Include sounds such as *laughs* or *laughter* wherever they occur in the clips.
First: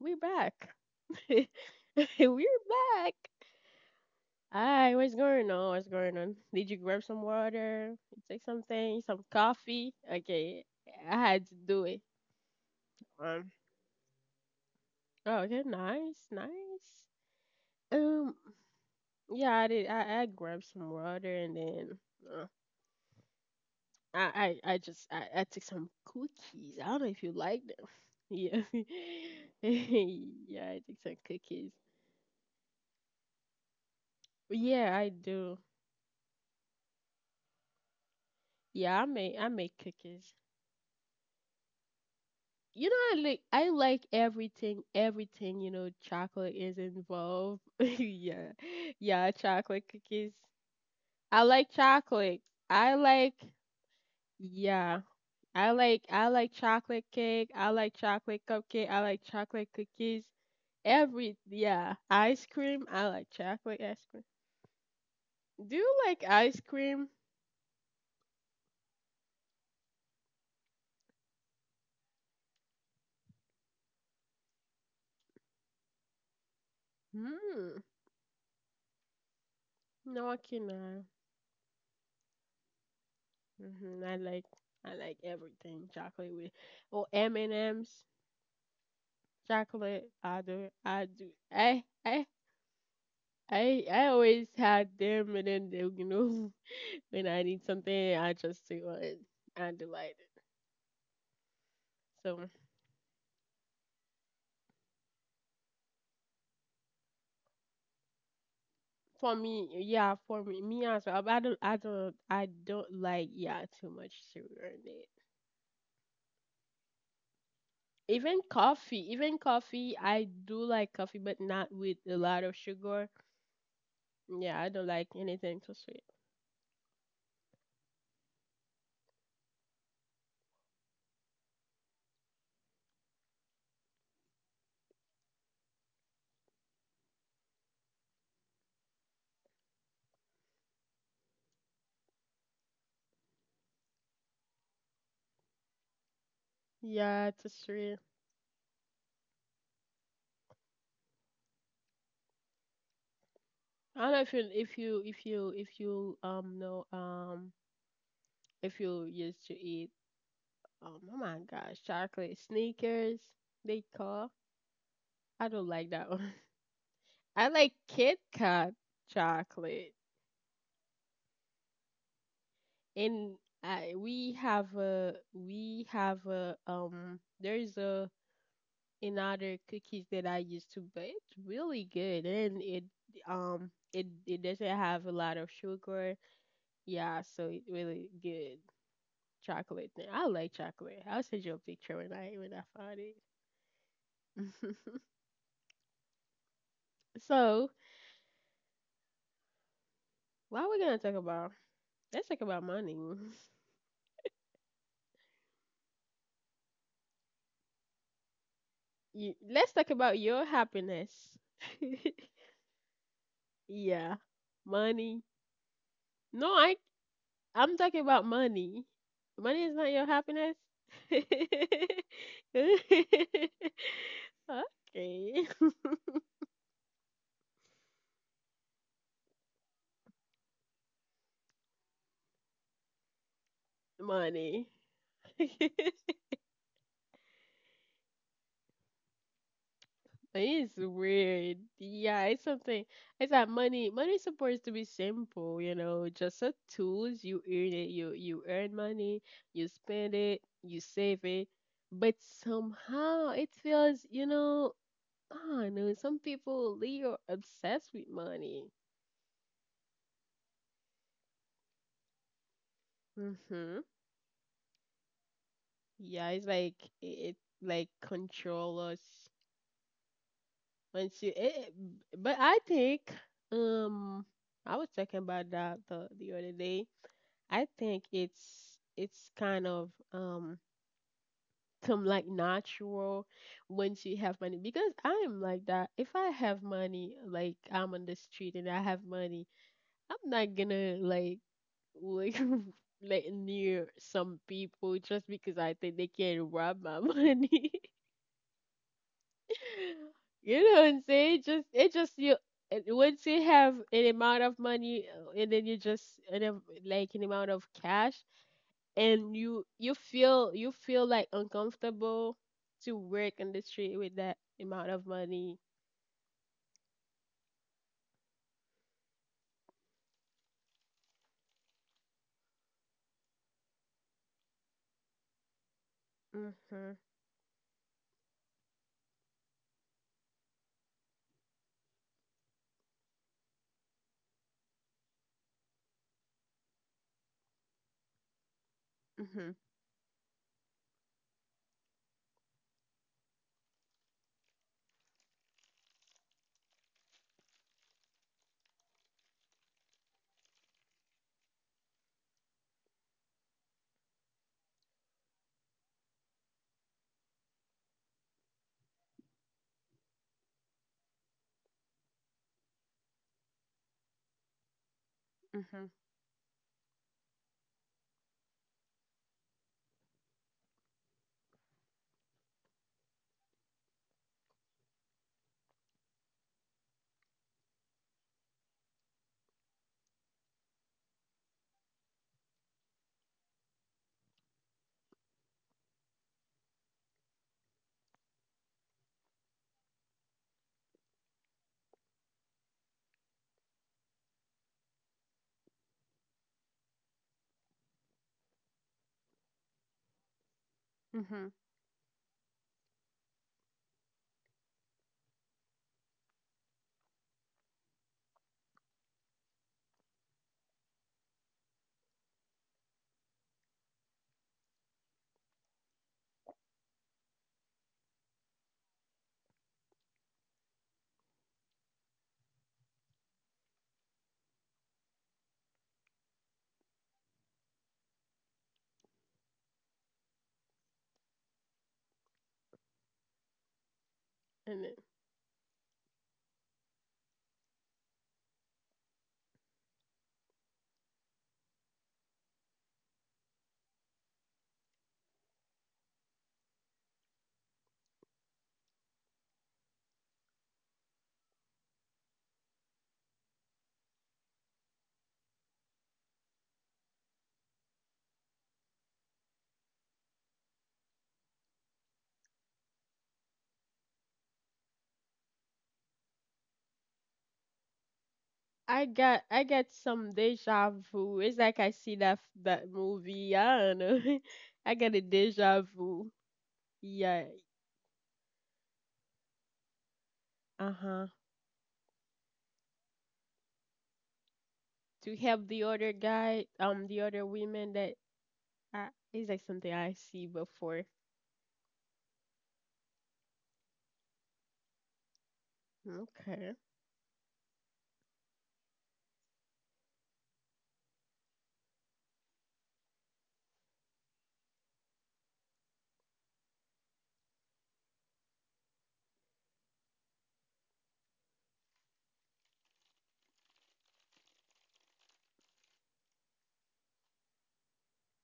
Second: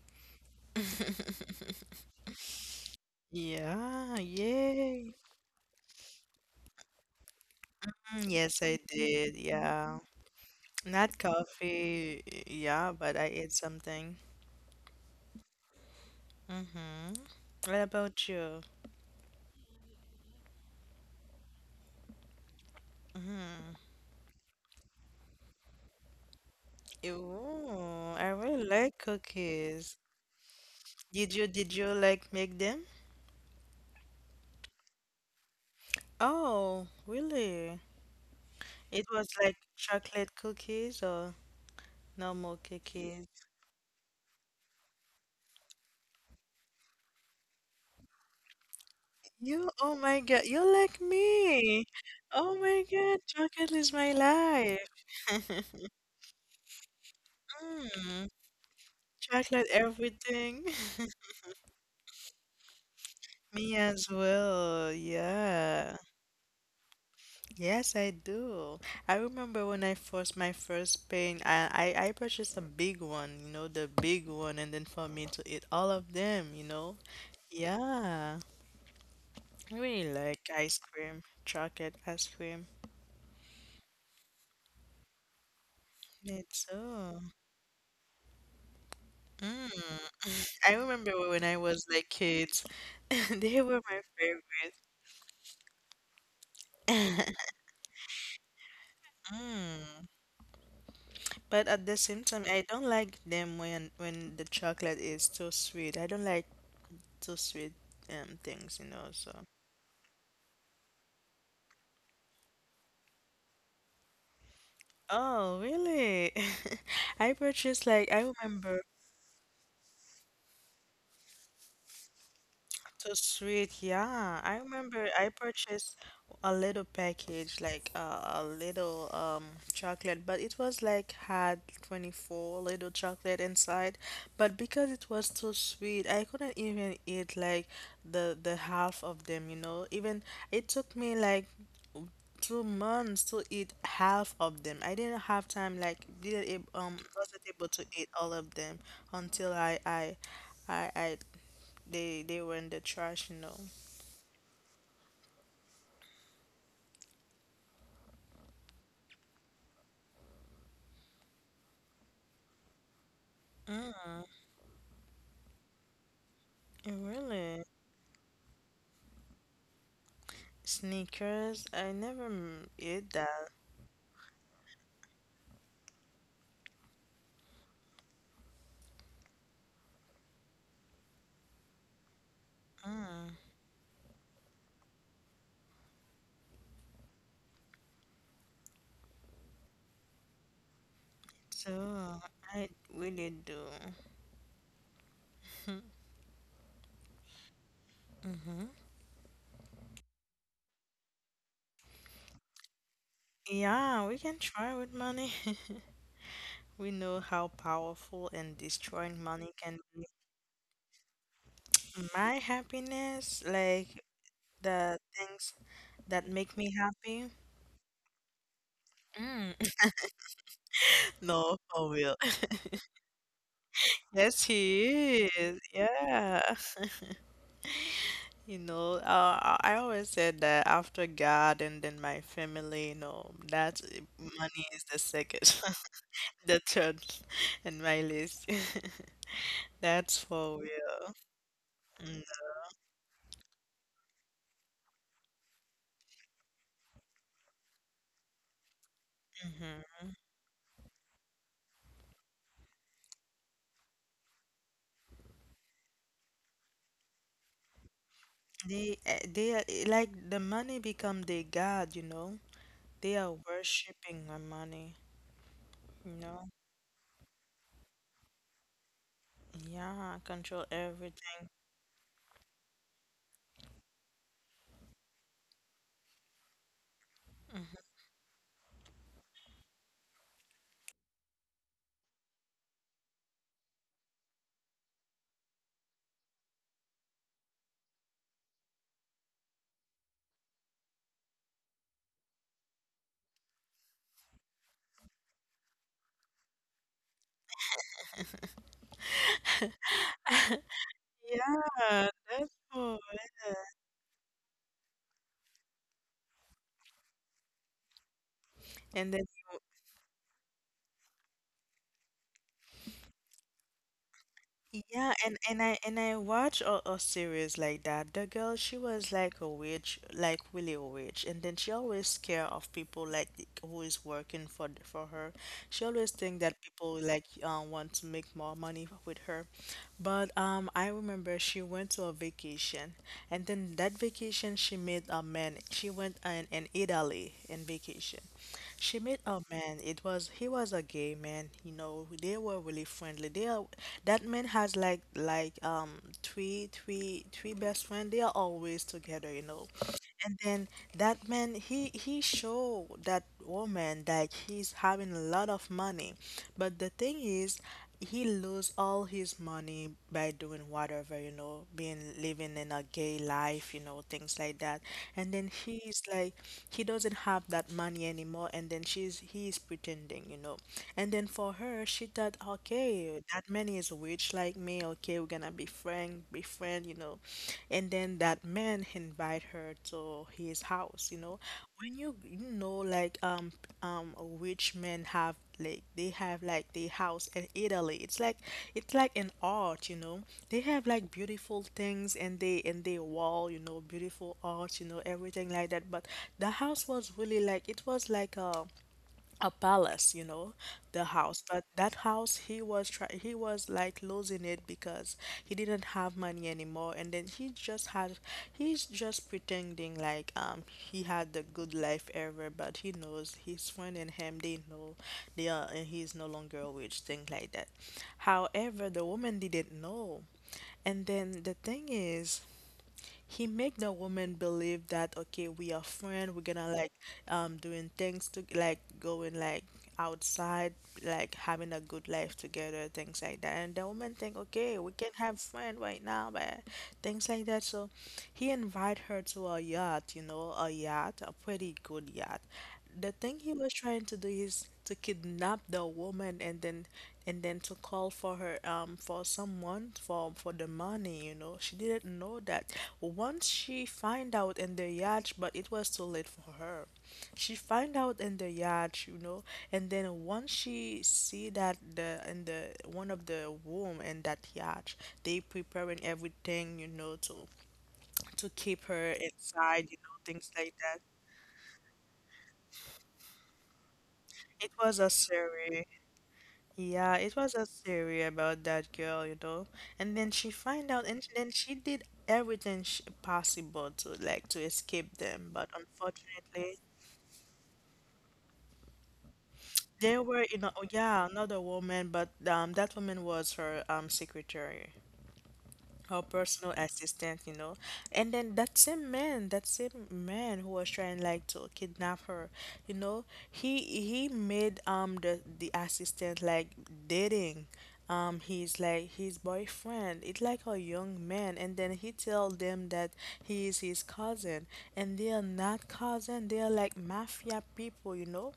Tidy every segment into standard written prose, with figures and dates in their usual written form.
We're back. *laughs* We're back. Yeah, Hi, yay. what's going on? What's going on? Did you grab some water? Mm, Take yes, I something, some did. coffee? Yeah. Okay, I Not had to do it. coffee, yeah, but I Um, ate something. oh, okay, nice, nice. Mm-hmm. What about Um, you? yeah, I did. I grabbed some water and then uh, Mm-hmm. I took some cookies. I don't know if you like them. *laughs* Ooh, I Yeah, really like *laughs* cookies. yeah, I took some Did you cookies. did you like make them? Yeah, I do. Oh, really? Yeah, I It make was I like make cookies. chocolate cookies or normal You know, I like cookies? I like everything, everything, chocolate is involved. *laughs* Yeah. Yeah, You, chocolate oh my cookies. God, you're like I like me. chocolate. Oh my I God, like chocolate is my Yeah. life. I *laughs* like I like chocolate cake. I like Mm. chocolate cupcake. I like chocolate Chocolate cookies. everything. *laughs* Every Yeah, ice cream. I like Me chocolate ice as cream. well. Do you Yeah. like ice cream? Yes, I do. I remember when I first my first pain, I purchased a big one, you know, the big one, and then for me to eat all of them, you know. Hmm. Yeah. I really No, I like ice cannot. cream, chocolate ice cream. I like everything chocolate Me with oh too. M and M's Mm. chocolate. I do, I I remember do. when I I was like I kids, *laughs* they I were my I always favorite. had them, and then they, *laughs* when I *laughs* need something I just do it. I Mm. delight it. But at the same So time, I don't like them when the chocolate is too sweet. I don't like too sweet things, you know, for so. me, yeah, for me as well. I don't like, yeah, too much sugar in it. Oh, really? *laughs* I purchased like I Even remember coffee even coffee I do like coffee but not with a lot of sugar. So sweet, yeah. Yeah, I I don't like remember I anything too purchased sweet. a little package, like a little chocolate, but it was like had 24 little chocolate inside. But because it was too sweet, I couldn't even eat like the half of them, you know. Even it took me like 2 months to eat half of them. I didn't have time, like didn't ab- Yeah, it's wasn't a able to street. eat all of them until I they were in the trash, you know. I don't know if you if you if you if you know, if you used to eat, oh my gosh, chocolate sneakers they Mm, call. I don't like that one. *laughs* I really? like Kit Kat chocolate. Sneakers? I never ate And that. I we have a, there's a another cookies that I used to, but it's really good. And it Mm, um it it doesn't have a lot of sugar. Yeah, so it really good. Chocolate thing. I like chocolate. I'll send you a so picture when I I find really do. it. *laughs* *laughs* So, Mm-hmm. while we're gonna talk about, let's talk about money. *laughs* Yeah, we can try with money. *laughs* We know how powerful and destroying money Let's can talk be. about your happiness. My *laughs* happiness, like Yeah, the money. things that No, make me I happy. I'm talking about money. Mm. Money is not your happiness. *laughs* No, *laughs* for real. *laughs* Yes, he Okay. is. Yeah. You know, I always said that after God and then my family, you know, that *laughs* money Money. is the second, *laughs* *laughs* the third in my list. *laughs* That's for It's real. weird. Yeah, it's something. It's that money. Money is supposed to be simple, you know, just a tools. You earn it. You earn money. You Mm-hmm. spend it. You save it. But somehow it feels, I know some people they are obsessed with money. They are like the money become their God, you know. They are Mhm. worshiping the money, you Yeah, it's know. like it, it like control us Yeah, control once you. everything. But I think, um I was talking about that the other day. I think it's kind of, some like natural, once you have money, because I am like that. If I have money, like I'm on the street and I have money, I'm not gonna like, like *laughs* like near some people just because I think they can rob my *laughs* money. *laughs* You know what *laughs* I'm saying? It just it Yeah, just you. that's And cool. once you have an amount of money, and then you just, like an amount of cash, And then and you feel like uncomfortable to work in the street with that amount of Yeah, and money. and I watch a series like that. The girl, she was like a witch, like really a witch, and then she always scared of people like who is working for for her. She always think that Mhm. people like want to make more money with her. But I remember she went to a vacation, and then that vacation she met a man. She went in Italy in vacation. She met a Mhm. man. It was He was a gay man. You know, they were really friendly. They are that man has like three best friend. They are always together. You know, and then that man he show that woman that he's having a lot of money, but the thing is he lose all his money by doing whatever, you know, being living in a gay life, you know, things like that. And then Mhm. he's like he doesn't have that money anymore and then she's he's pretending, you know. And then for her, she thought, okay, that man is rich like me, okay, we're gonna be friend, you know. And then that man invite her to his house, you know. When you know like um rich men have like they have like the house in Italy. It's like an art, you know. They have like beautiful things and they wall, you know, beautiful art, you know, everything like that. But the house was really like it was like a palace, you know, the house. Mhm. But that house, he was like losing it because he didn't have money anymore, and then he's just pretending like he had the good life ever, but he knows his friend and him they know they are and he's no longer a witch, things like that. However, the woman didn't know. And then the thing is, he make the woman believe that okay we are friend we're gonna like doing things to like going like outside like having a good life together things like that and the woman think okay and we it- can have friend right now but things like that so he invite her to a yacht, you know, a yacht, a pretty good yacht. The thing he was trying to do is to kidnap the woman and then to call for her for someone for the money, you know. She didn't know that. Once she find out in the yacht, but it was too late for her. She find out in the yacht, you know, and then once she see that the in the one of the room in that yacht they preparing everything, you know, to keep her i got i inside, you got know, some things like that. deja vu. It's like I see that movie. I don't know. It *laughs* was I a got a series. deja vu. Yeah, it Yeah. was a theory about that girl, you know. And then she find out, and Uh-huh. then she did everything she, possible to like to escape To them. But help the other guy, unfortunately, the other women that, it's like something they I were, you see know, oh, before. yeah, another woman, but that woman was her secretary. Her personal Okay. assistant, you know. And then that same man who was trying like to kidnap her, you know, he made the assistant like dating he's like his boyfriend. It's like a young man and then he tell them that he is his cousin and they are not cousin. They are like mafia people, you know.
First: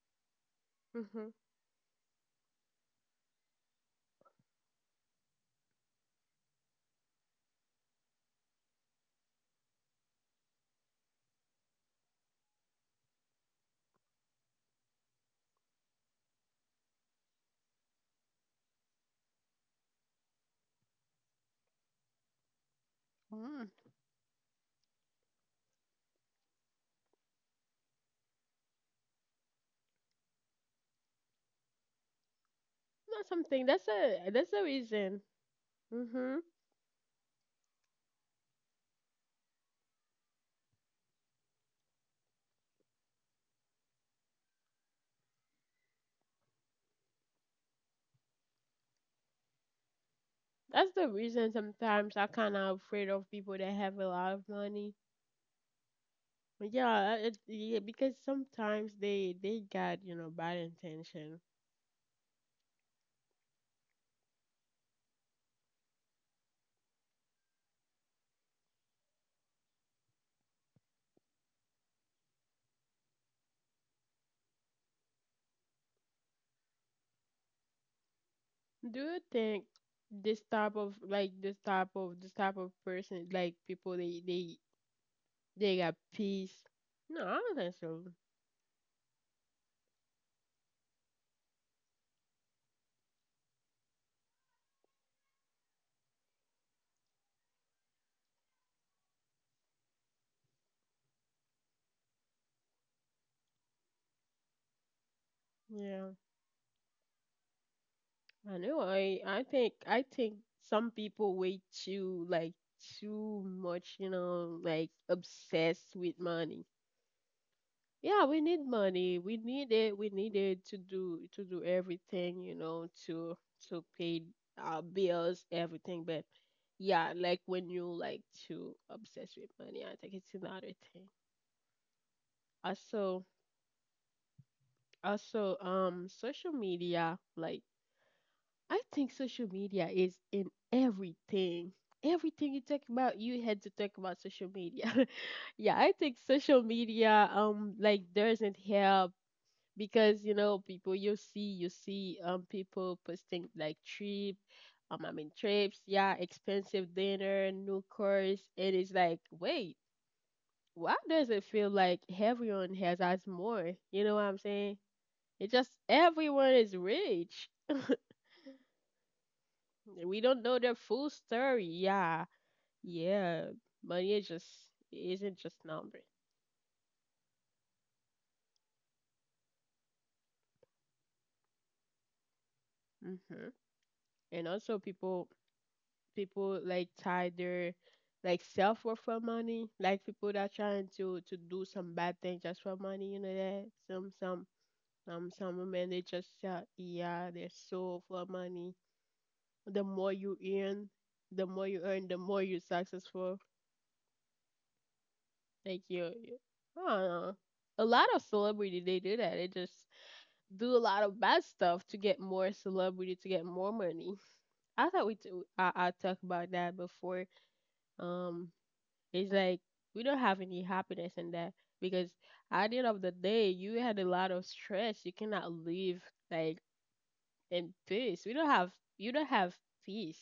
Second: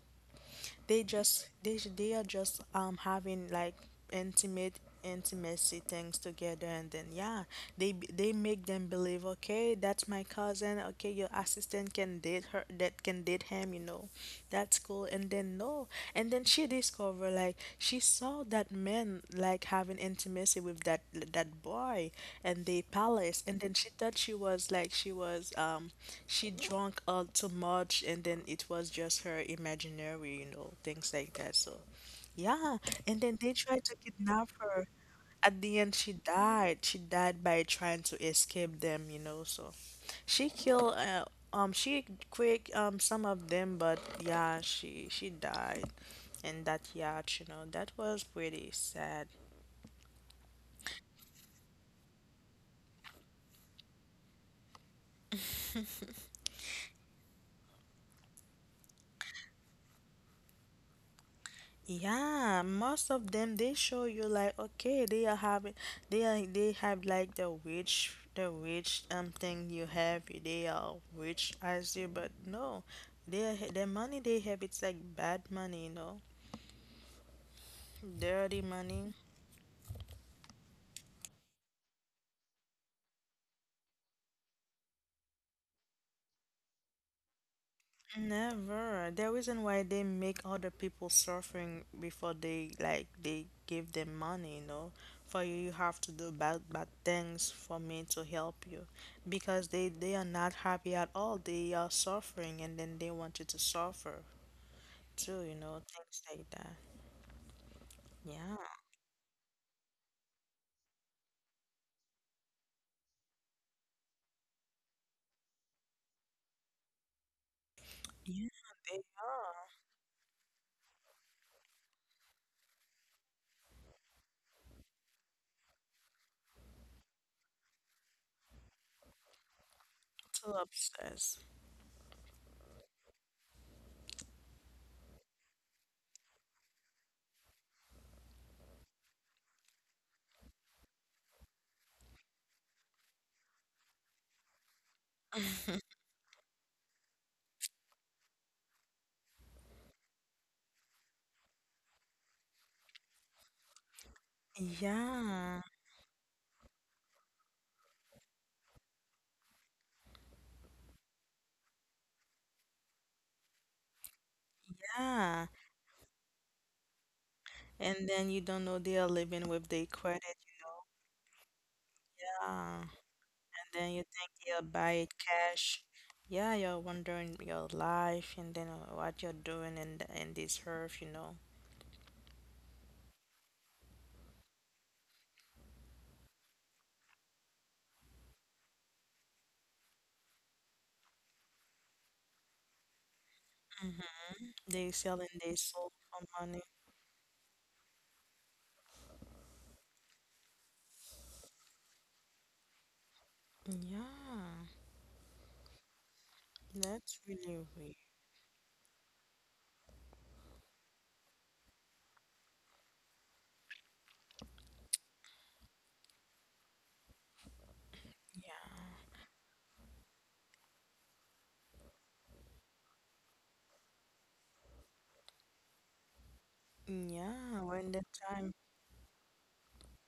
They Mm-hmm. just they are just having like intimate intimacy things together and then yeah they they make them believe okay that's my cousin okay your assistant can date her that can date him you know that's cool and then no and then she discovered like she saw that man like having intimacy with that boy and the palace and Mm. then she thought she was like she was she drunk all too much and then it was just her imaginary, you know, things like that, so yeah. And Not then they something. tried that's to a kidnap that's a her. reason. At the end she Mhm. died. She died by trying to escape them, you know, so she killed she quick some of them but yeah she died and that yacht, you know. That was pretty sad. That's the reason sometimes I kind of afraid of people that have a lot of money. But yeah, yeah, because sometimes they got, you know, bad intention. Yeah, most of them they show you like okay they are having they are they have like the witch thing you have they are rich as you but no their money they have it's like bad money, you know. Dirty Do money. you think this type of, like, this type of person, like, people, they got peace? No, I don't think so. Never. The reason why they make other people suffering before they like they give them money, you know. For you, you have to do bad bad things for me to help you, because they are not happy at all. They are suffering, and then they want you to suffer too, you know, Yeah, things like that. Yeah, I know. I think some people way too, like, too much, like, obsessed with money. Yeah, we yeah, need they money. We are need it. We need it to do everything, you know, to pay our bills, everything. But yeah, like when you like to obsess with money, I think it's too another thing. obsessed. Also, also, social media. Like, I think social media is in everything. Everything you talk about, you had to talk about social media. *laughs* Yeah, I *laughs* think social media, like, doesn't help, because, you know, people you see people posting, like, trip, I mean Yeah, trips, yeah, expensive dinner, new cars. And it's like, wait, why does it feel like everyone has us more? You know what I'm saying? It yeah. just everyone is rich. And then you don't know they are living with their We don't credit, know their you full story. Yeah, know. Yeah. yeah. Then you Money is think just you'll buy it isn't just cash. number. Yeah, you're wondering your life and then what you're doing in in this earth, you know. Hmm. And also, people, like, tie their, like, self worth for money. Like people that trying to do some bad thing just for money. You know that Mm-hmm. They selling some their women, they soul just, for money. yeah, they're so for money. The more you earn, the more you earn, the more you're successful. Yeah, Like you I don't know. that's really A lot weird. of celebrity they do that. They just do a lot of bad stuff to get more celebrity to get more money. I thought we t- I talked about that before. Um, Yeah, It's like we don't have any happiness in that because at the end of the day, you had a lot of stress. You cannot live, like, in yeah. Peace. We don't time have You don't have peace.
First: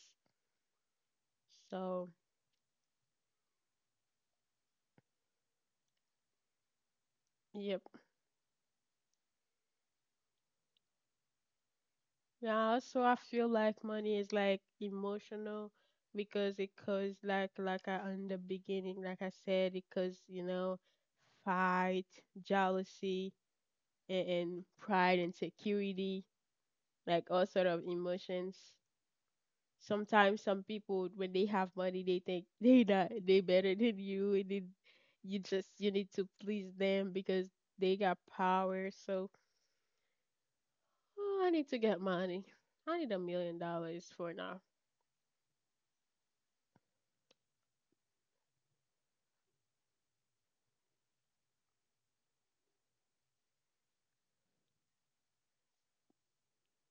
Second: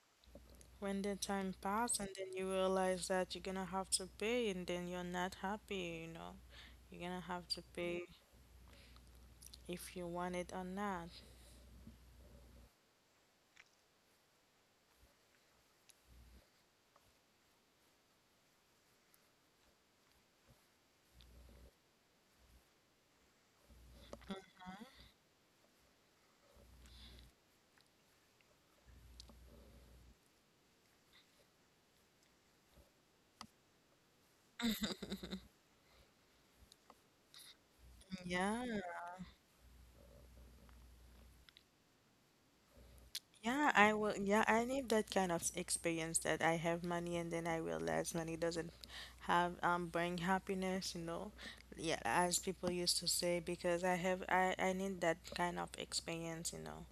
when the time pass and So, then you realize that you're gonna have to pay and then you're not happy, you know. You're gonna have to yep. pay if you want it or not. Yeah. Also, I feel like money is like emotional because it cause, like, I in the beginning, like I said, it cause, you know, fight, jealousy, and pride, and security, like, all sort of emotions. Sometimes some people when they have money, they think they not, they better than you, and then you need to please them because they got Yeah, power. So, oh, I need to get money. I need a million yeah, I dollars will. for Yeah, now. I need that kind of experience that I have money and then I realize money doesn't have bring happiness, you know. Yeah, as people used to say, because I need that kind of experience, you know.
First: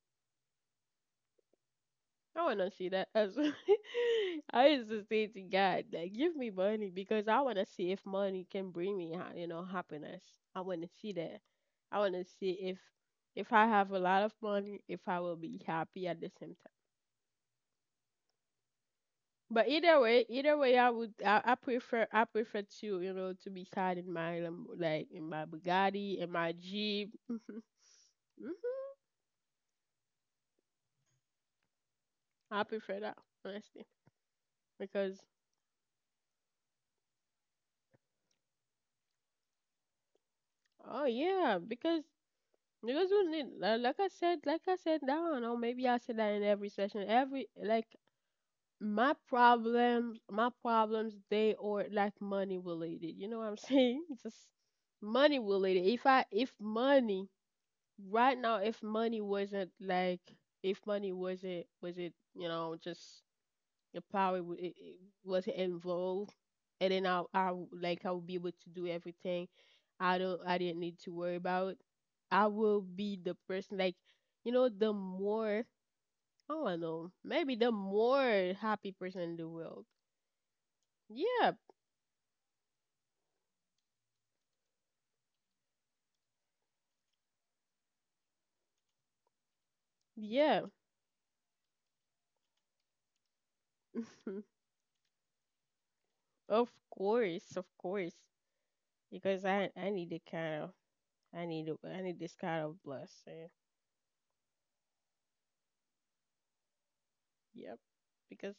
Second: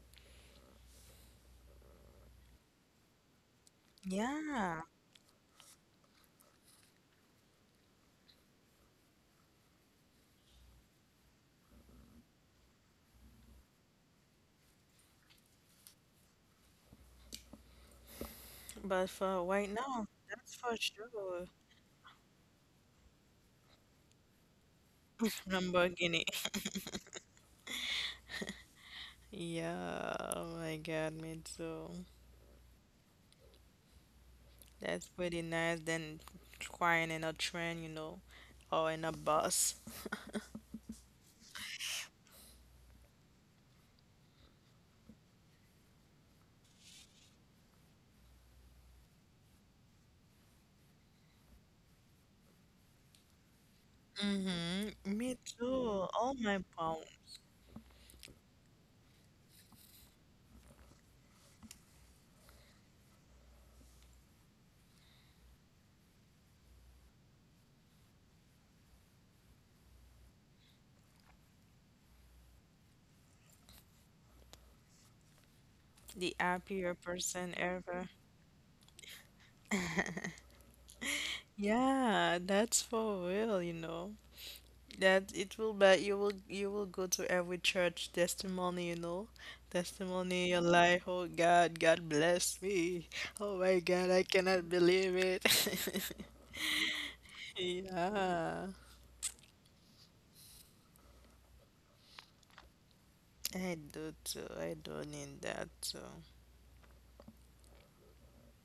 I want to see that. As *laughs* I Yeah, used to say to God, like, give me money because I want to see if money can bring me, happiness. I want to see that. I want to see if I have a lot of money, if I will be happy at the same. but for But right now, that's either for way, sure. I prefer to, you know, to be sat in my, like in *laughs* my Bugatti, Lamborghini. in my Jeep. Hmm. Yeah, oh my God, me too. I prefer that, honestly. That's Because pretty nice than crying in a train, you know, or in a bus. oh yeah, because, we need, like I said, that I don't know, maybe I said that in every session, every, like, my problems, they are, like, money related. You know what I'm saying? *laughs* Just Mm-hmm. Me money related. too. If I Oh if my God. money Right now, if money wasn't, like, if money wasn't, was it, you know, just your power, it wasn't involved. And then like I would be able to do everything. I didn't need to worry about. I will be the person, like, you know, the more The I don't happier know, person maybe the ever. more happy person in the world. Yeah, Yeah, that's for real, you know. That it will be you will go to every church testimony, you know. Testimony, you're yeah. like, oh God, God bless me. Oh my God, I *laughs* cannot believe it. *laughs* Of course, of course. Yeah. Because I need the kind of. I need this kind of blessing. I do too. I do need that too. Yep. Because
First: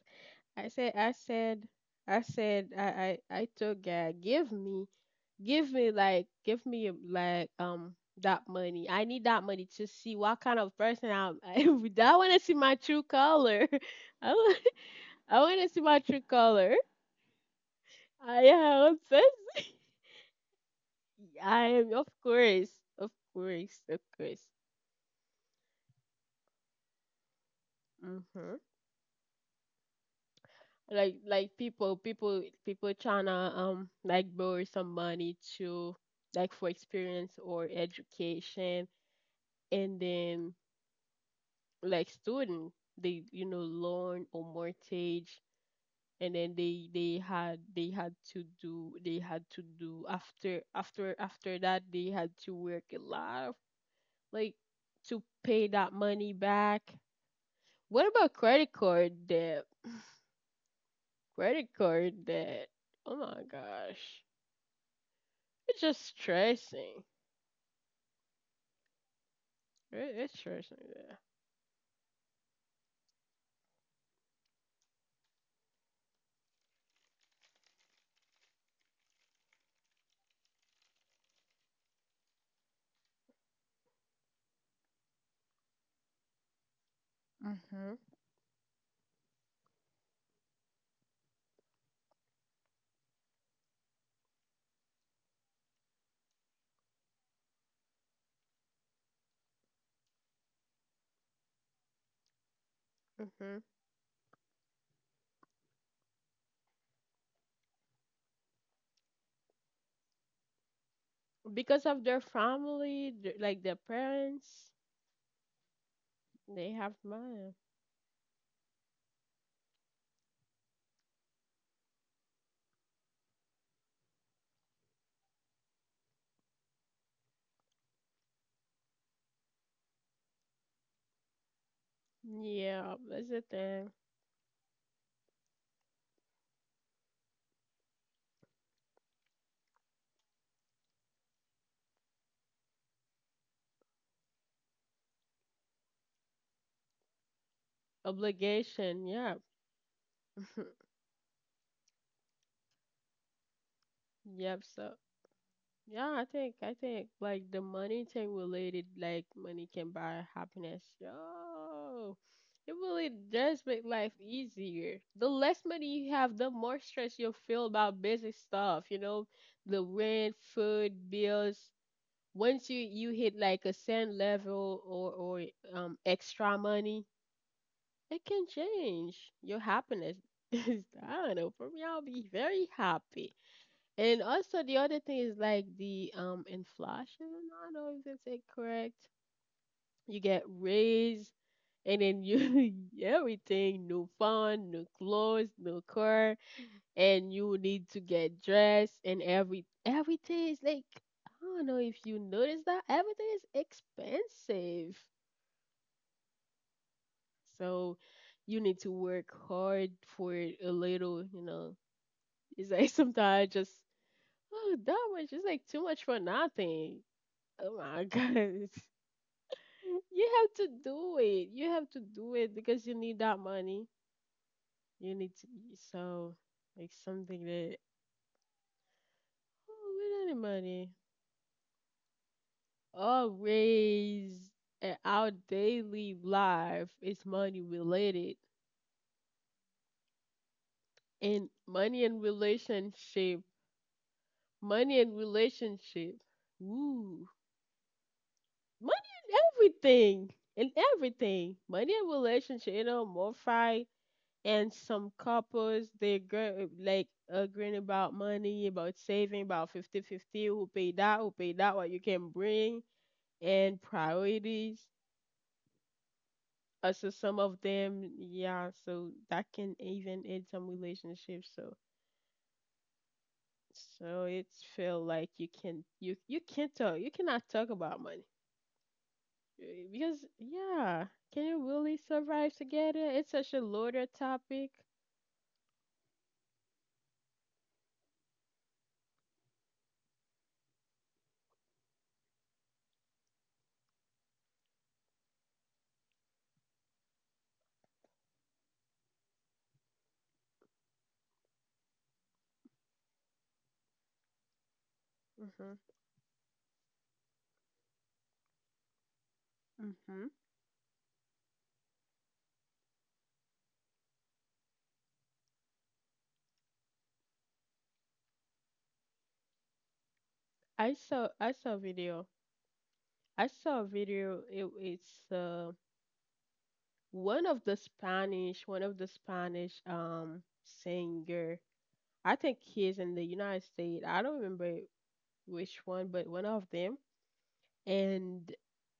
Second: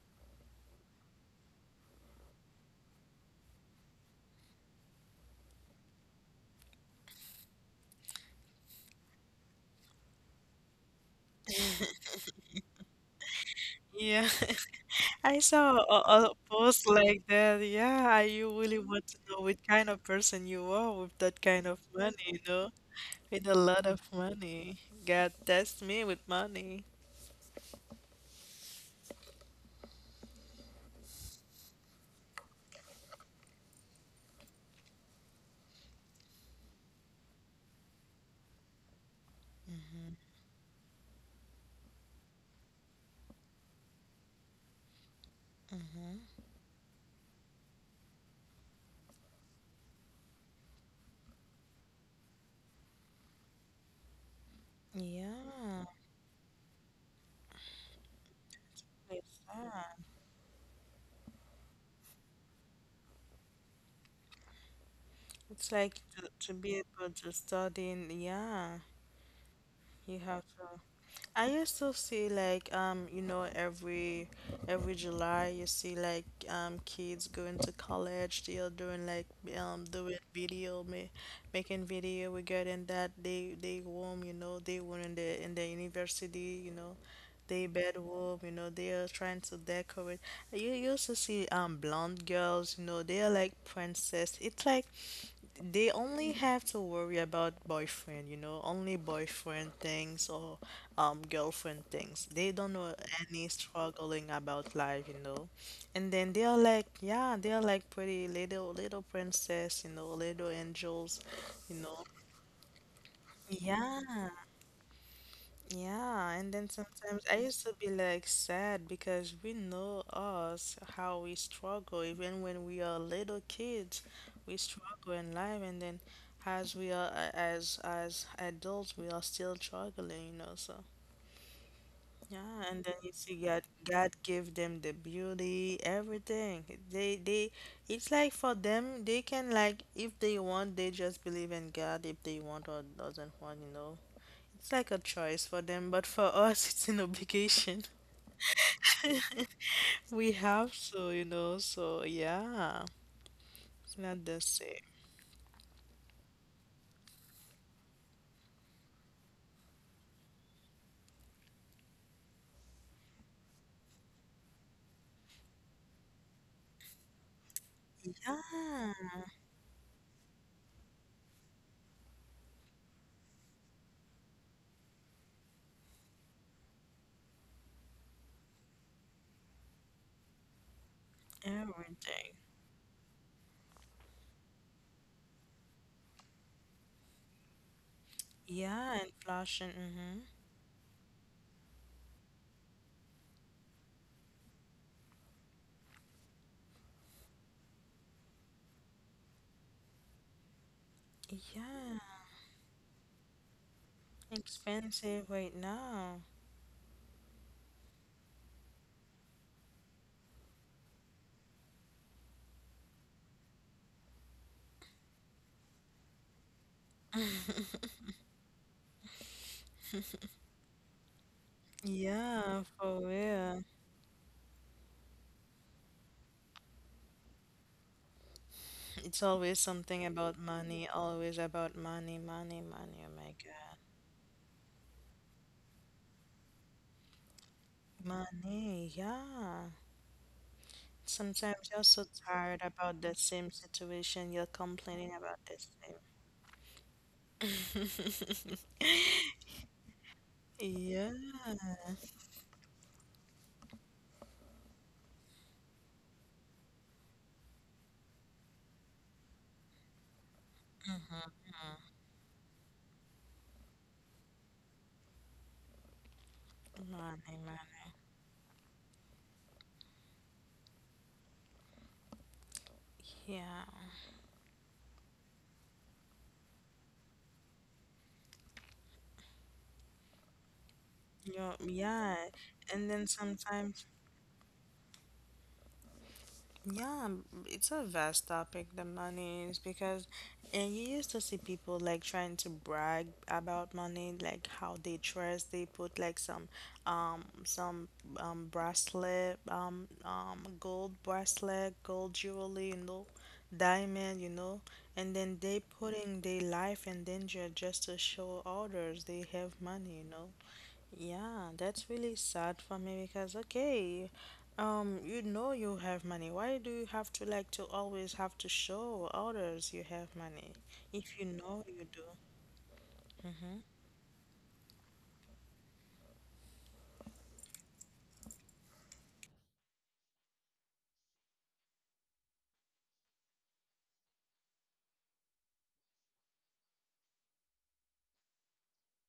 I said, I said, I said, I told God, give me like, that money. I need that money to see what kind of person I'm. *laughs* I want to see my true color. Yeah. *laughs* I want, I I want to saw see my a true post color. like that. Yeah, I you I really want am to know what kind obsessed. of person you are with that *laughs* kind of I am, money, of you know, course, of with a lot course, of of course. money. God test me with money. Hmm, people trying to, like, borrow some money to, like, for experience or education. And then, like, student, they, you know, loan or mortgage. Hmm And then they had they had to do they had to do after that they had to work a lot of, like, to pay Yeah, that money back. What about credit card it's debt? that. Credit card debt, oh my gosh. It's It's like just to be able stressing. to study, and yeah, you have It's to. stressing. Yeah. I used to see like you know every July you see like kids going to college they are doing like doing video ma making video regarding that they room you know they were in the university you know they Mm-hmm. bedroom you know they are trying to decorate. You used to see blonde girls, you know, they are like princess. It's like they only have to worry about boyfriend, you know, only boyfriend things or girlfriend things. They don't know any Mm-hmm. struggling about life, you know. And then they are like, yeah, they are like pretty little princess, you know, little angels, you know. Because of their family, like their Yeah, parents, yeah, and then they have sometimes I used money. to be like sad because we know us how we struggle even when we are little kids, we struggle in life, and then as we are as adults, we are still struggling, you know. So yeah, and then Yeah, you that's see the God thing. God give them the beauty, everything. They It's like for them, they can like, if they want, they just believe in God, if they want or doesn't want, you know. It's like a choice for them, but for *laughs* us, it's an obligation. Obligation. Yeah. *laughs* We have to, you know, so yeah, it's not the *laughs* Yep. same. So, yeah, I think, like, the money thing related, like money can buy happiness. Yo, it really does make life easier. The less money you have, the more stress you'll feel about basic Yeah, stuff. You know, the rent, food, bills. Once you hit, like, a certain level, or extra money, it can change your happiness. *laughs* I don't know. For me, I'll be everything. very happy. And also the other thing is like the, inflation. I don't know if it's it Yeah, correct. inflation. Mm-hmm. You get raised and then you *laughs* everything, new phone, new clothes, new car, and you need to get dressed and everything is like I don't know Yeah, if you notice that everything is expensive. expensive right now. So you need to work hard for it a little, you know. It's like *laughs* sometimes I just oh that much is like too much for nothing. Oh my gosh. *laughs* You have to do it. You have to do it Yeah, because you for need that real. money. You need to, so like something that It's always oh something we need about the money, money. always about money, money, money. Oh my God. Always our daily life is money related. Money, yeah. And Sometimes you're so money and tired about the relationship. same situation, you're Money complaining and about the relationship. Woo. same. *laughs* Money and everything. And Yeah. everything. Money and relationship. You know, more fight and some couples like agreeing about money, about saving, about fifty-fifty. Who pay that, Mm-hmm. who pay that, what you can bring and priorities, also Money, some of money. them, yeah, so that can even end some relationships. So Yeah. so it's feel like you can you can't talk, you cannot talk about money. Eh, because yeah, you can you really Yeah. survive And then together? It's such a sometimes, loaded topic. yeah, it's a vast topic, the money is, because, and you used to see people like trying to brag about money, like how they dress, they put like some, um, some bracelet, gold bracelet, gold jewelry, you know, diamond, you know, and then they putting their life in danger just to show others they have money, you know. Mm-hmm. Yeah, that's really sad for me because, okay, you know you have money. Why do you have to like to always have to show others you have money I if you saw I know saw you a do? video. I saw a video. It's one of the Spanish, one of the Spanish singer. I think he is in the United States. I don't remember which one, but one of them. And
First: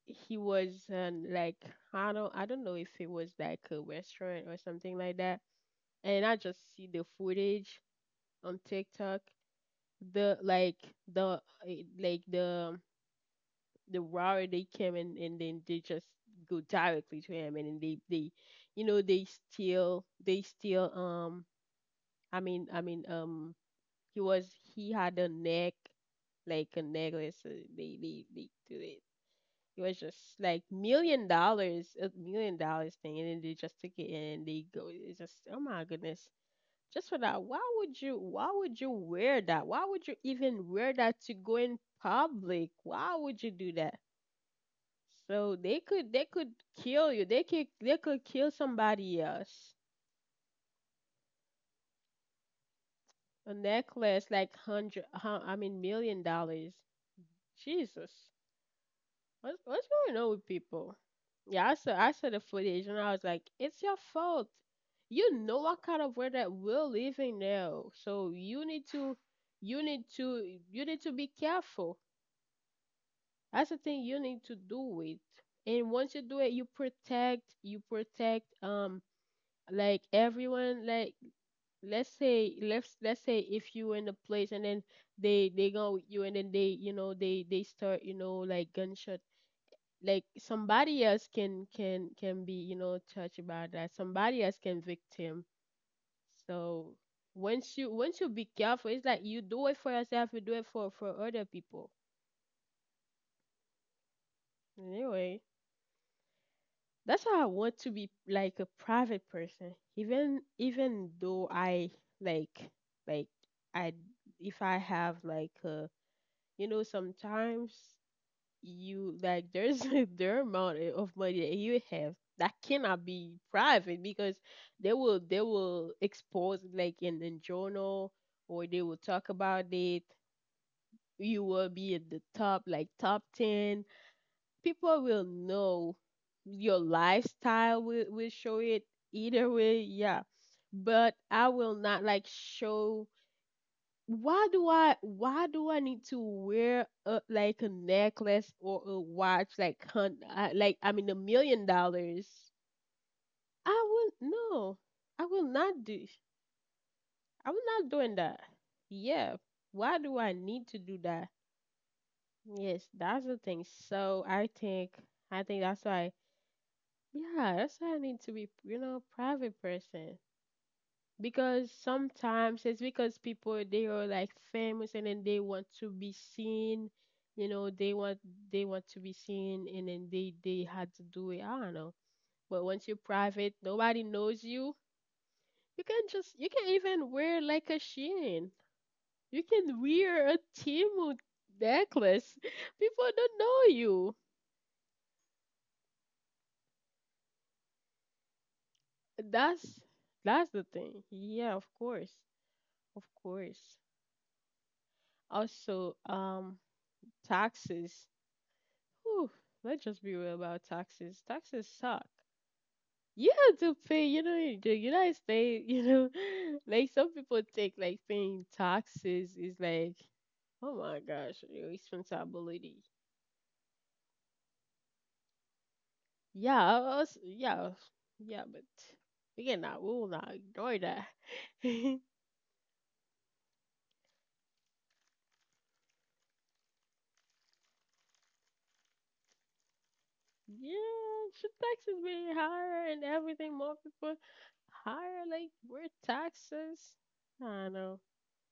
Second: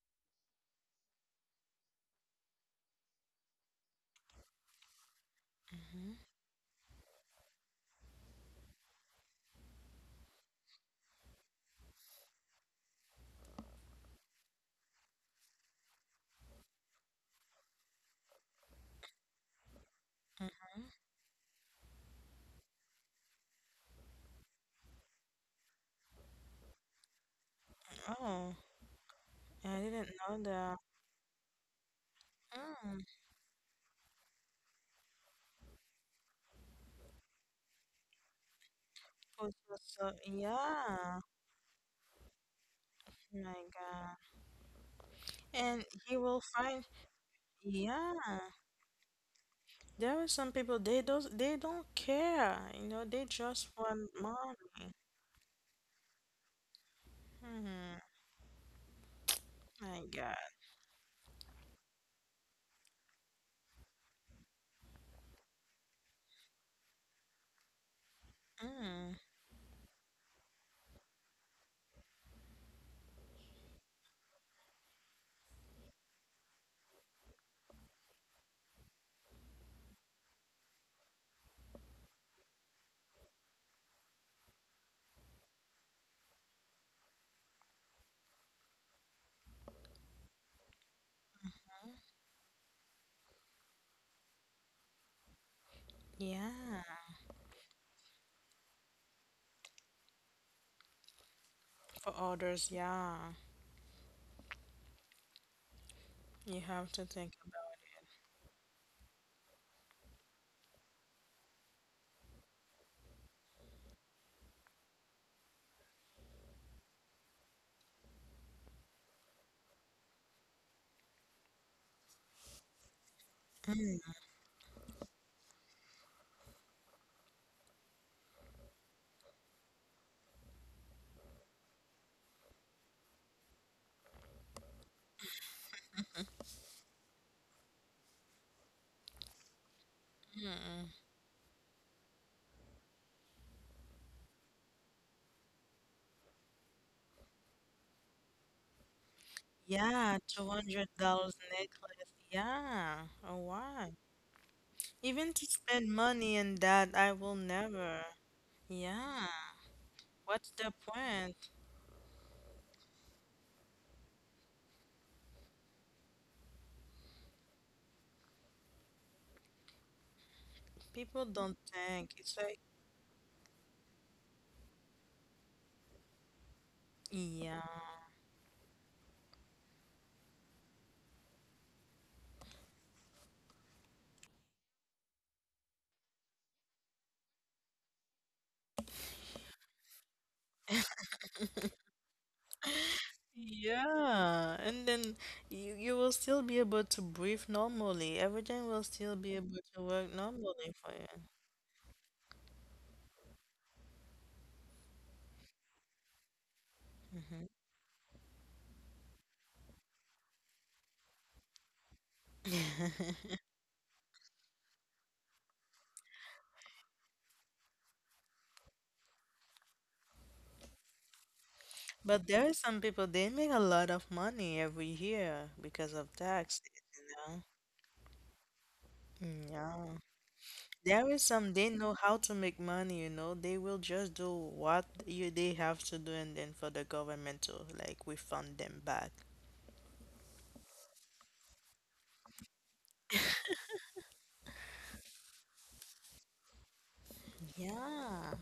he was like I don't know if it was like a restaurant or something like that. Hmm. And I just see the footage on TikTok. The like the like the route they came in and then they just go directly to him and then they you know they still they still, I mean, he was, he had a neck, like a necklace, they Oh, do it, I it was didn't just know like that. $1 million, a million Mm, dollars thing, and then they just took it and they go, it's just oh my goodness. Just for that, why would you, why would you wear post that, why would yourself. you even wear Yeah, that to go in public, why would you my do that? God. So they And could you they will could find, kill you. They could they yeah, could kill somebody else. there are some people they don't care. You know, they A just want necklace like money. I mean $1 million. Mm, Jesus, what's my going on God. with people? Yeah, I saw the footage and I was like, it's your fault. You know what kind of world that we're living now. So you need Mm, to you need to you need to be careful. That's the thing you need to do with. And once you do it, you protect like everyone, like let's say let's say if you in a place and then they go with you and then they you know they start, you know, like gunshot, like somebody else can can be you know touched about that, somebody else can victim. yeah. So once you be careful, it's like you do it for yourself, you do it for other people. For orders, yeah, Anyway, you have to that's think why I about. want to be like a private person. Even though I like like I, if I have like a, you know, sometimes you like there's *laughs* their amount of money that you have that cannot be private because they will expose it, like in the journal, or they will talk about it, you will be at the top like top 10, people will know, your lifestyle will show it either way, yeah. Mm-mm. But I will not like show. Why do I need to wear a like a necklace or a watch like Yeah, like I mean a $200 million necklace. dollars? Yeah, oh I why? will no. I Even will to not spend do, money in that, I will I will not never. doing that. Yeah, Yeah. Why do I what's need to the do that? point? Yes, that's the thing. So I think that's why, yeah, that's why I need to be, you know, private person. People don't Because think. It's sometimes like, it's because people they are like famous and then they want to be seen, you yeah. know they want to be seen and then they had to do it, I don't know. But once you're private, nobody knows you, you can just you can even wear like a chain, you can wear a timu necklace, *laughs* people don't know you. Yeah, and then you, will still be able to breathe normally. Everything will still be able that's to work that's the normally for thing, yeah, of course, of course. Also you. taxes. Whew, let's just be real about taxes. Taxes suck. *laughs* You have to pay, you know, in the United States, you know, *laughs* like some people take like paying taxes is like, oh my gosh, But there are responsibility. some people they make a lot of money every year because of Yeah, taxes, us, you know? yeah, yeah, but we Mm, cannot, we yeah. will not ignore that. There is *laughs* some, they Yeah, know how to make money, you know. They will just do what you they have to do and then for the government to like refund them back. should taxes be higher and everything? More people higher, like, we're taxes. I don't know. Yeah.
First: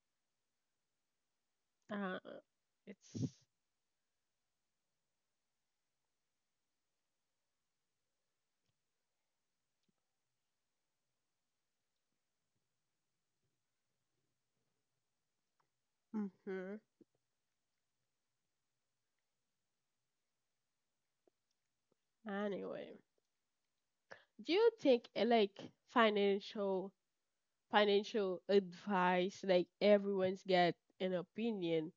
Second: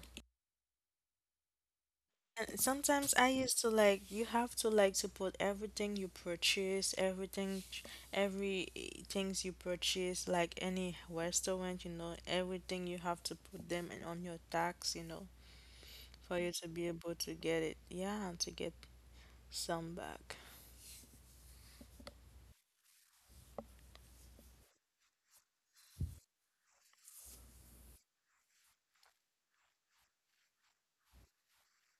Uh, And sometimes I it's. used to like you have to like to put everything you purchase, everything, every things you purchase, like any restaurant, you know, everything you have to put them in on your tax, you know, for you to Hmm. be able to get it. Yeah, to get some back. Anyway, do you think like financial financial advice like everyone's got an opinion?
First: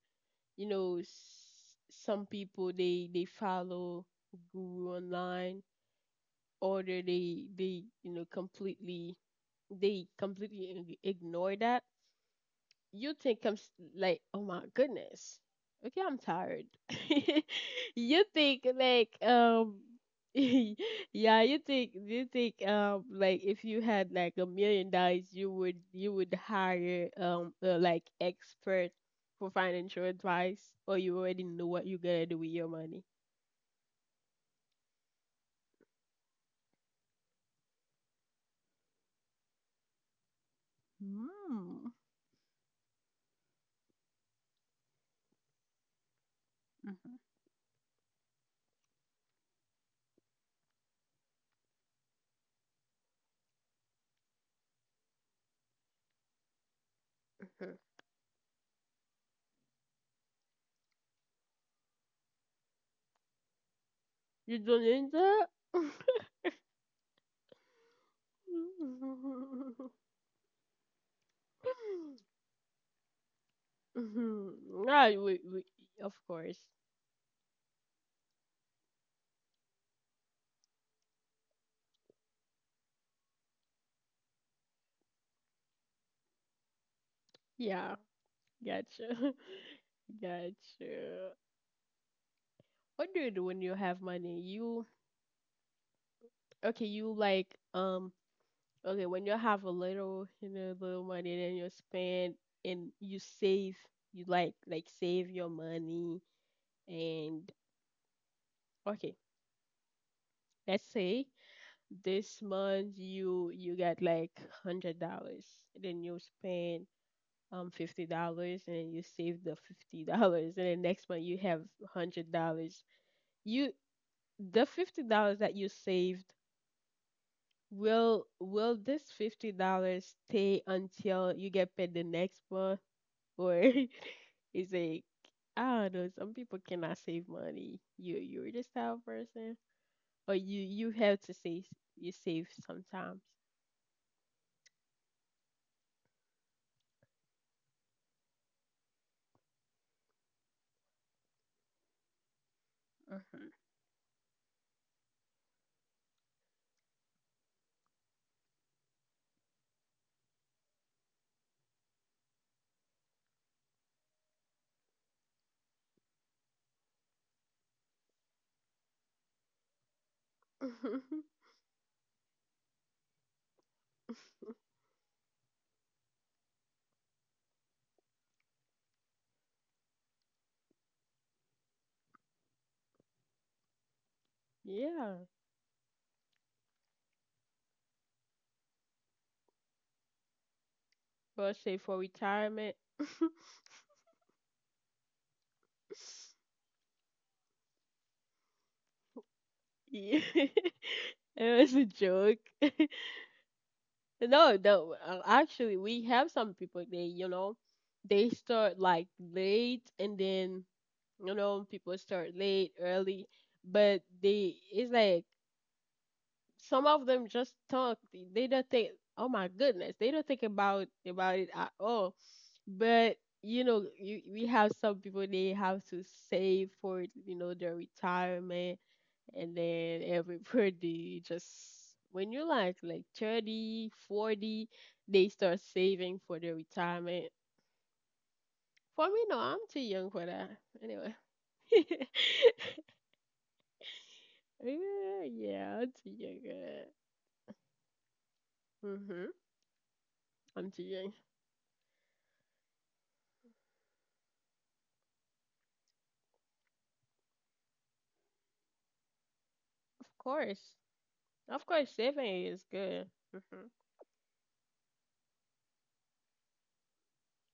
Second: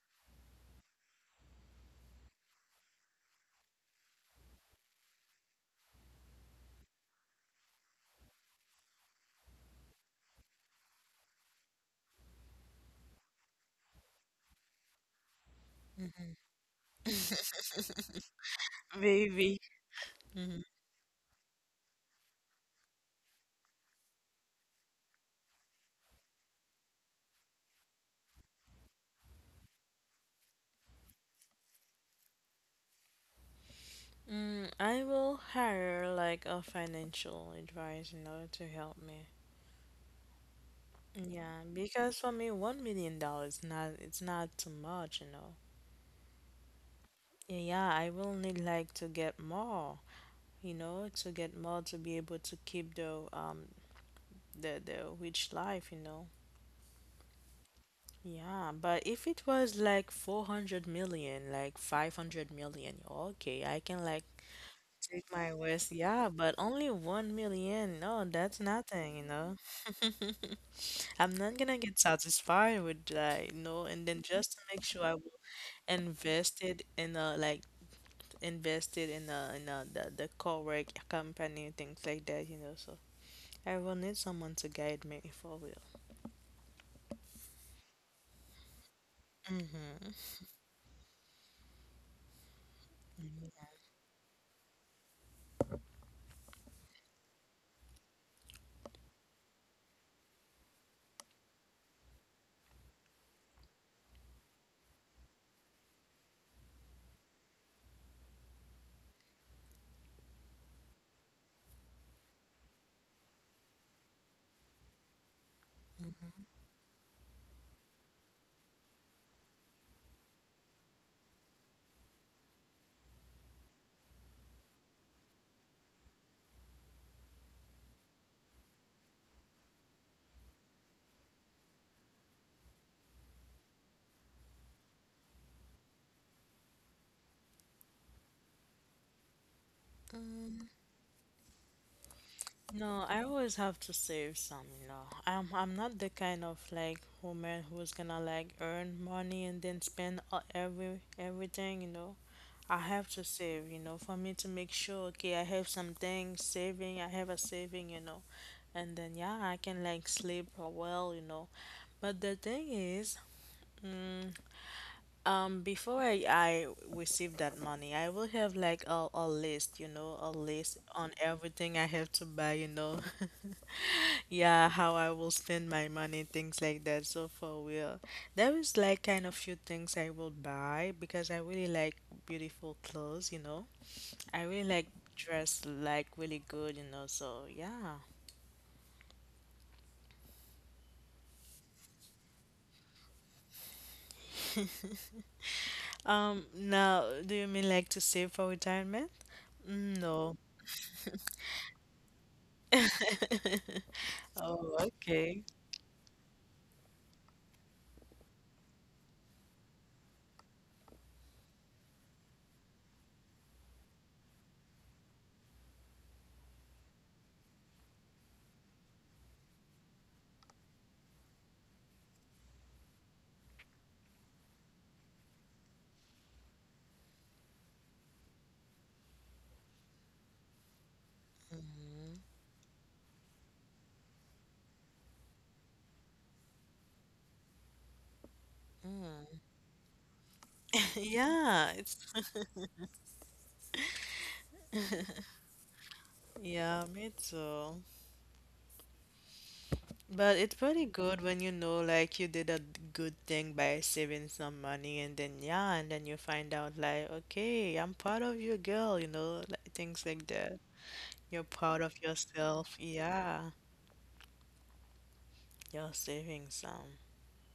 You know, some people they follow guru online, or they, you know, completely, they completely ignore that. You think like, oh my goodness, okay, I'm tired. *laughs* You think like Maybe. *laughs* Mhm. yeah, you think like if you had like $1 million, you would hire a, like expert for financial advice, or you already know what you're gonna do with your money. Mm, I will hire like a financial advisor in order to help me. Yeah, Mm. because for me, $1 million not, it's not too much, you know. Mhm. Yeah, I will need like to get more, you know, to get more to be able to keep the the rich life, you know. Mhm. Yeah, but if it was like 400 million, like 500 million, okay, I can like You don't need take that. my worst, yeah, but only 1 million. No, that's nothing, you know. *laughs* *laughs* *laughs* I'm not gonna get satisfied with that, you know. And then just to make sure, Yeah, I we, will we, of course. invest in a like invested in a the, correct company, things like that, you know. So I will need someone to guide me for real. Yeah, gotcha. Mm-hmm. *laughs* Gotcha. What do you do when you have money? You okay, you like um okay, when you have a little, you know, little money then you spend and you save, you like save your money and okay, let's say this month you got like $100, then you spend $50 and then you save the $50 and then next month you have $100, you, the $50 that you saved, will this $50 stay until you get paid the next month, or *laughs* is it, I don't know, some people cannot save money. You you're this type of person or you have to save, you save No, I sometimes. always have to save some, you know. I'm not the kind of like woman who's gonna like earn money and then spend everything, you know. I have to save, you know, for me to make sure, okay, I have something saving, I have a saving, you know. And then, yeah, I can like sleep well, you know. But the thing is, mm, before I receive that money, I will have like a list, you know, a list on Mhm. everything I have to buy, you know. *laughs* Yeah, how I will spend my money, things like that. So for real, there is like kind of few things I will buy because I really like beautiful clothes, you know. I *laughs* really like Yeah, dress like really good, you know. So yeah. or save for retirement. *laughs* Now, do you mean like to save for retirement? Mm, Yeah, no. *laughs* it was a joke. *laughs* No, Oh, no. Okay. Actually, we have some people they, you know, they start like late and then, you know, people start late, early, but they it's like some of them just talk. They don't think, oh my goodness, they don't think about it at all. But you know, you, we have some people they have to save for, you know, their retirement, and then every birthday just when you're like 30, 40, they start saving for their retirement. For me, no, I'm too young for that. *laughs* Anyway, Yeah, it's *laughs* yeah, yeah, I'm too young for yeah, that. me too. Hmm. But it's I'm too pretty young. good when you know like you did a good thing by saving some money and then, yeah, and then you find out like, okay, I'm proud of you, girl, you know, like things Of like that. course, You're of proud course of saving is yourself. good. Yeah, Hmm. you're saving some.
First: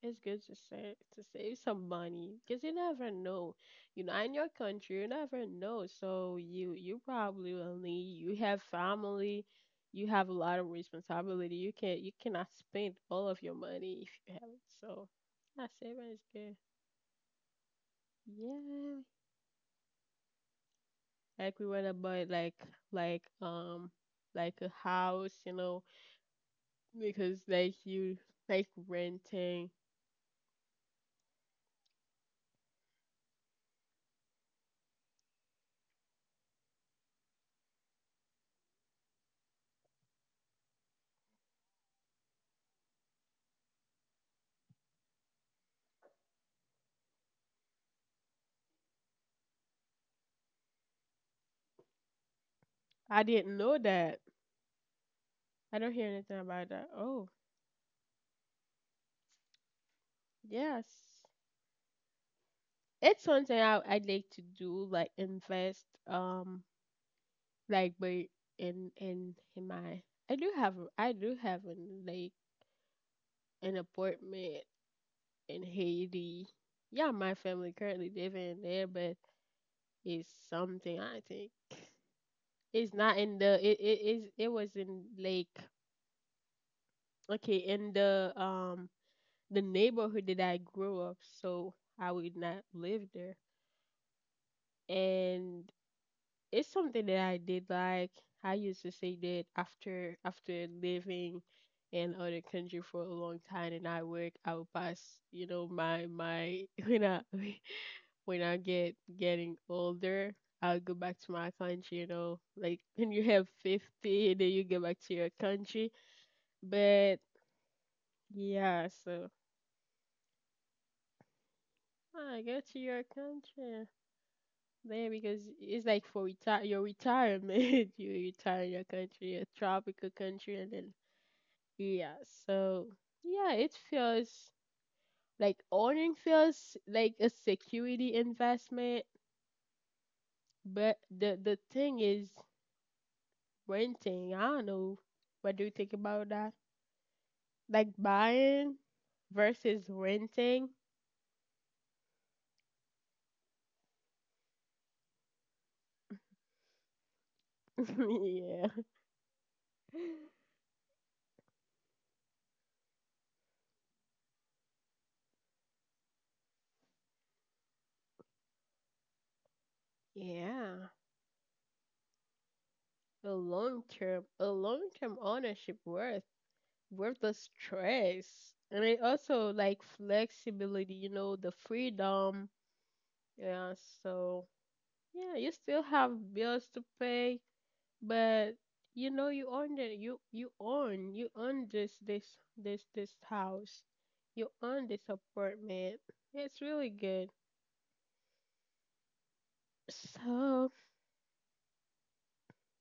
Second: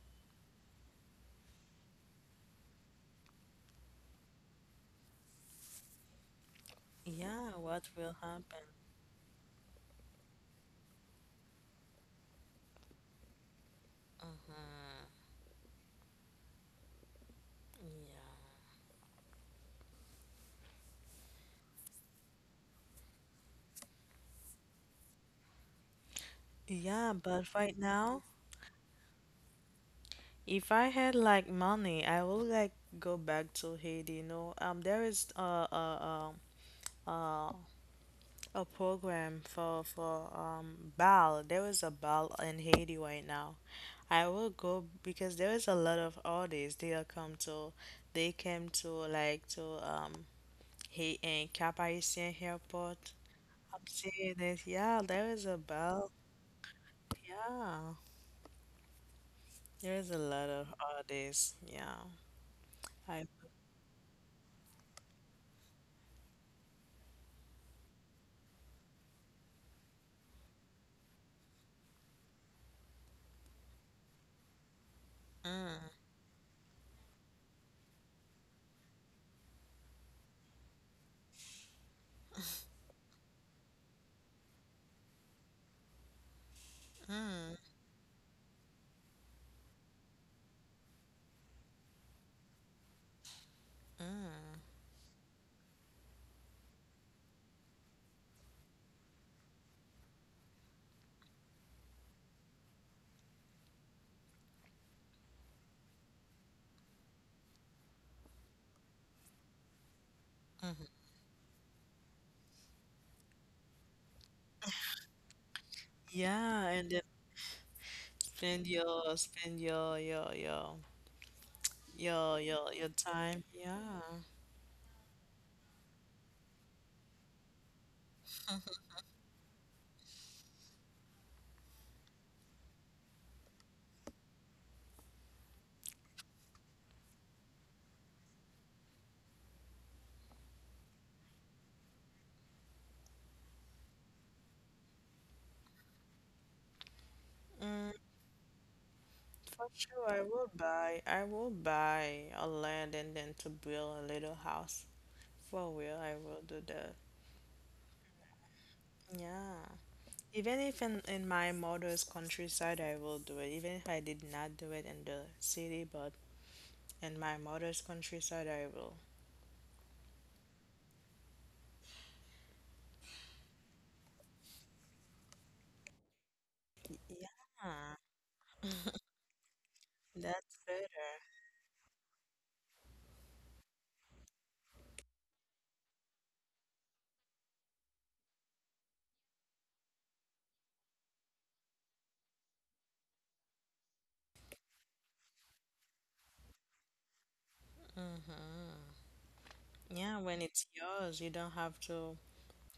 It's good to save some money because you never know. You know, in your country, you never know. So you Yeah, probably what only will you have happen? family, you have a lot of responsibility. You can't, you cannot spend all of your money if you have it. So I, saving is good. Yeah. Yeah, like we want to buy like um like a house, you know, Yeah, because but right like you now, like renting. if I had like money, I will like go back to Haiti, you know. There is um uh a program for bal. There is a bal in Haiti right now. I will go because there is a lot of artists. They are come to, they came to like to Haiti and Cap Haitien Airport. I didn't know I'm that. seeing this. Yeah, there is a I don't hear bal. anything about that. Oh, Yeah, there is a lot of yes. artists. Yeah, It's I. something I, I'd like to do, like invest, like but in my, I do have an like an apartment in Mm, Haiti. Yeah, my family currently living there, but it's something I think it's not in the it, it is, it was in like okay in the neighborhood that I grew up, so I would not live there, and it's something that I did like. I used to say that after after living in other country for a long time and I work, I will pass, you know, my *laughs* when I *laughs* when I get getting older, I'll mhm. go back to my country, you know. Like when you have 50 then you go back to your country. Yeah, and then But spend yeah, your so spend your your your your I go your to your time. country. Yeah. There because it's like for retire your retirement. *laughs* You retire in your country, a tropical country, and then yeah, so yeah, it feels like owning feels like a security investment, but the thing is renting. I don't know. What do you think about that? Mm. Like buying For versus sure, I will renting? buy. I will buy a land and then to build a little house. For real, I will do that. *laughs* Yeah. Yeah. Even if in, my mother's countryside, I will do it. Even if I did not do it in the city, but in my mother's countryside, I will. Yeah. A long term ownership worth worth the Yeah, stress. And it also like that's flexibility, you better. know, the freedom. Yeah, so yeah, you still have bills to pay, but you know you own it. You you own this this this house. You own this apartment. It's really good. Hmm. Yeah, when it's So yours, you don't have to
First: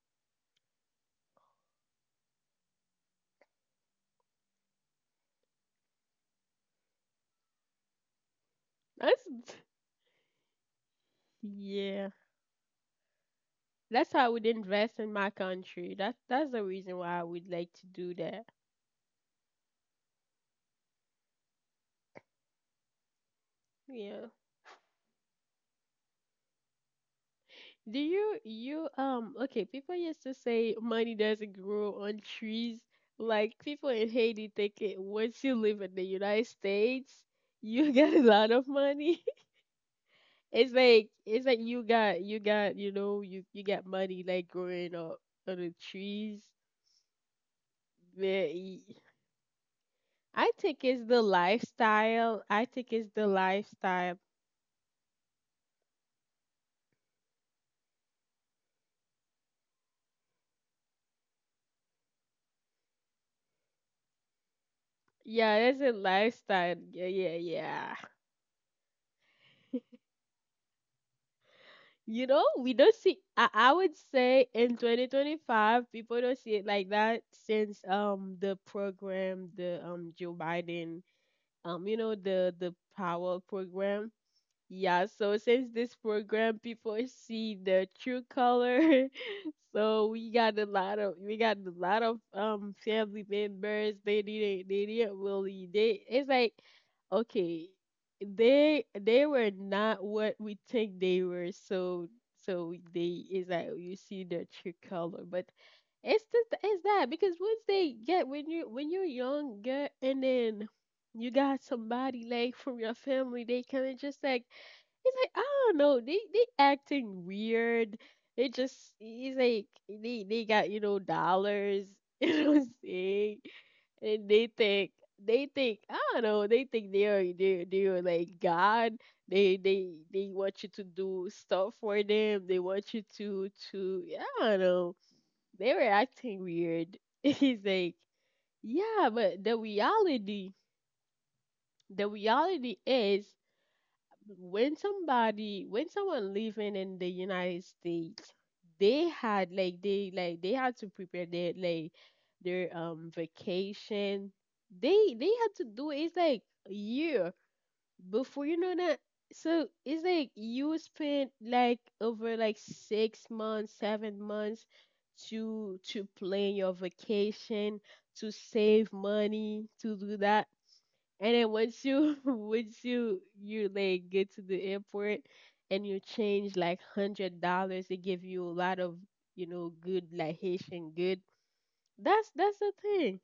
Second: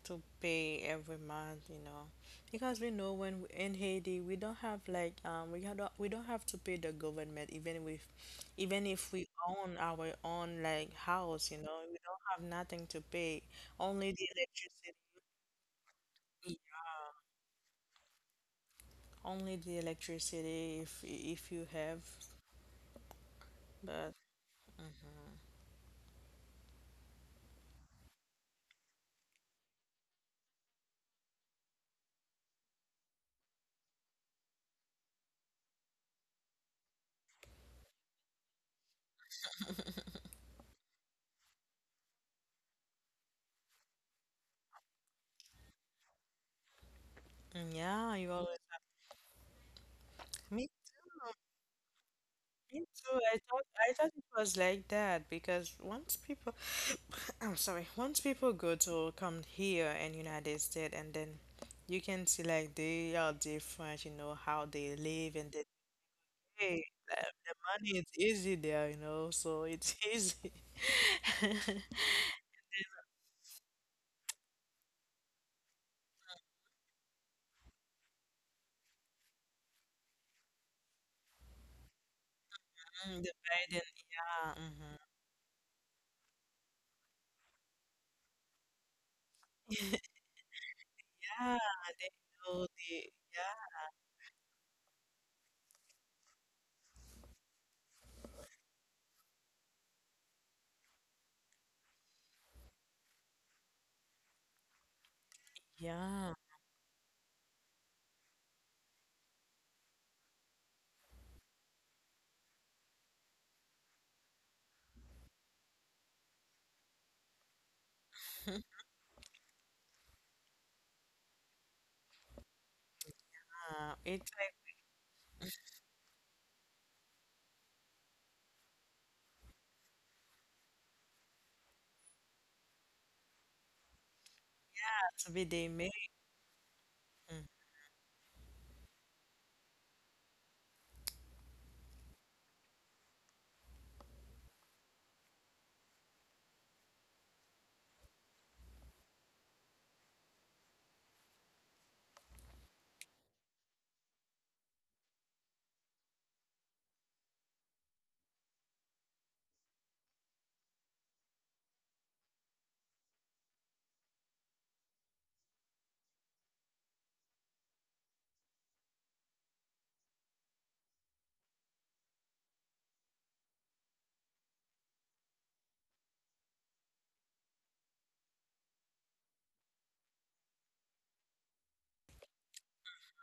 to pay every month, you know, because we know when in Haiti we don't have like we don't have to pay the government, even with, even if that's we own our own like house, you know, we yeah. don't have nothing to pay, only That's how the I would electricity, invest in my country. That's the reason why I would like to do that. only the electricity if you have, but Yeah. Do you you Okay, people used to say money doesn't grow on trees. Like people in Haiti think it once you live in the United States, you *laughs* got a lot of money. *laughs* It's like you got you got money like growing up on the trees. mm, yeah, you Yeah, always. I think it's the lifestyle. I Me think it's too. the I thought lifestyle. it was like that because once people, *coughs* *sniffs* I'm sorry, once people go to come here in United States and then you can see like they are different, you know, how they live and Yeah, they it's a lifestyle. pay. Yeah, yeah, The money yeah. is easy there, you know, so it's *laughs* easy. You know, we don't see. I would say in 2025, people don't see it like that since the program, the Joe Biden, you know the Mm, the power Biden, program. yeah, mhm. Yeah, so since this program people see the true color, *laughs* so *laughs* we got a lot of we Yeah, got a lot they of know um the, family yeah, members. They didn't really they It's like okay, they were not what we think they were. So so they it's like you see the true color, but it's yeah. just it's that because once they get when you're younger and then you got somebody like from your family, they kind of just like. He's like, I don't know, they acting weird. They just he's like they got, you know, dollars, *laughs* you know what I'm saying? It's And like, they think, I don't know, they think they are they are like God. They want you to do stuff for them. They want you to yeah, I don't know. yeah, to be they They were made. acting weird. *laughs* He's Mm-hmm. like, yeah, but the reality is when somebody, when someone living in the United States, they had like they had to prepare their like their vacation. They had to do it, it's like a year before you know that. So it's like you spent like over like 6 months, 7 months to plan your vacation, to save money, to do that. And then once you *laughs* once you you like get to the airport and you change like $100, they give you a lot of you know good like Haitian good. That's the thing.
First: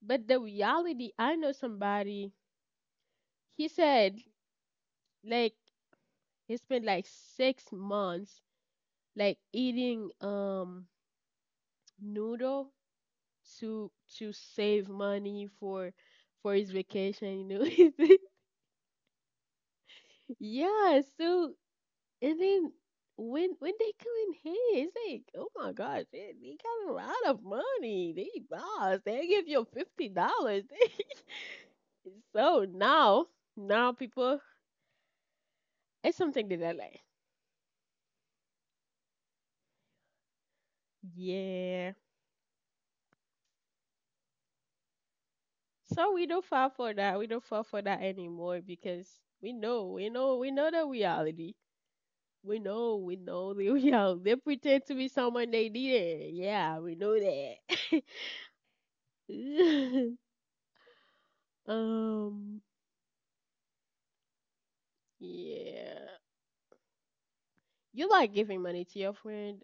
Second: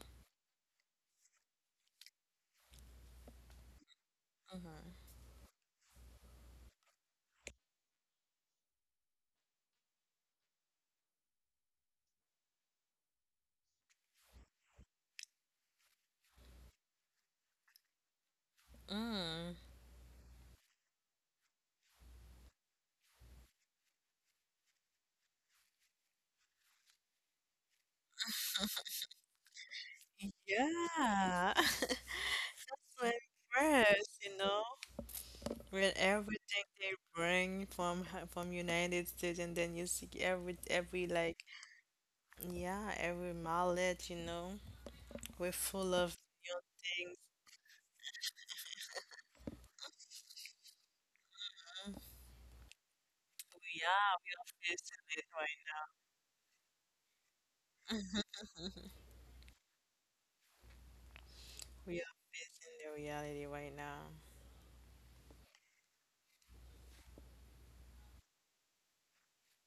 But the reality, I know somebody. He said Mm-hmm. like he spent like 6 months like eating noodle to to save money for his vacation. You know, Mm. *laughs* yeah. So and then when they come in here, it's like, oh my gosh, they got a lot of money. They boss. They give you $50. Yeah. *laughs* *laughs* So I'm now, now impressed, you people, know, with it's something everything that I they like. bring from from United States, and then you see every like, Yeah. yeah, every mallet, you know, we're full of So we don't new fall for things. that. We don't fall for that anymore because we know the reality. We know the *laughs* reality. We They are pretend to facing be it someone right. they didn't. Yeah, we know that. *laughs* We are um. facing the reality right now. Yeah. You like giving money to your friend.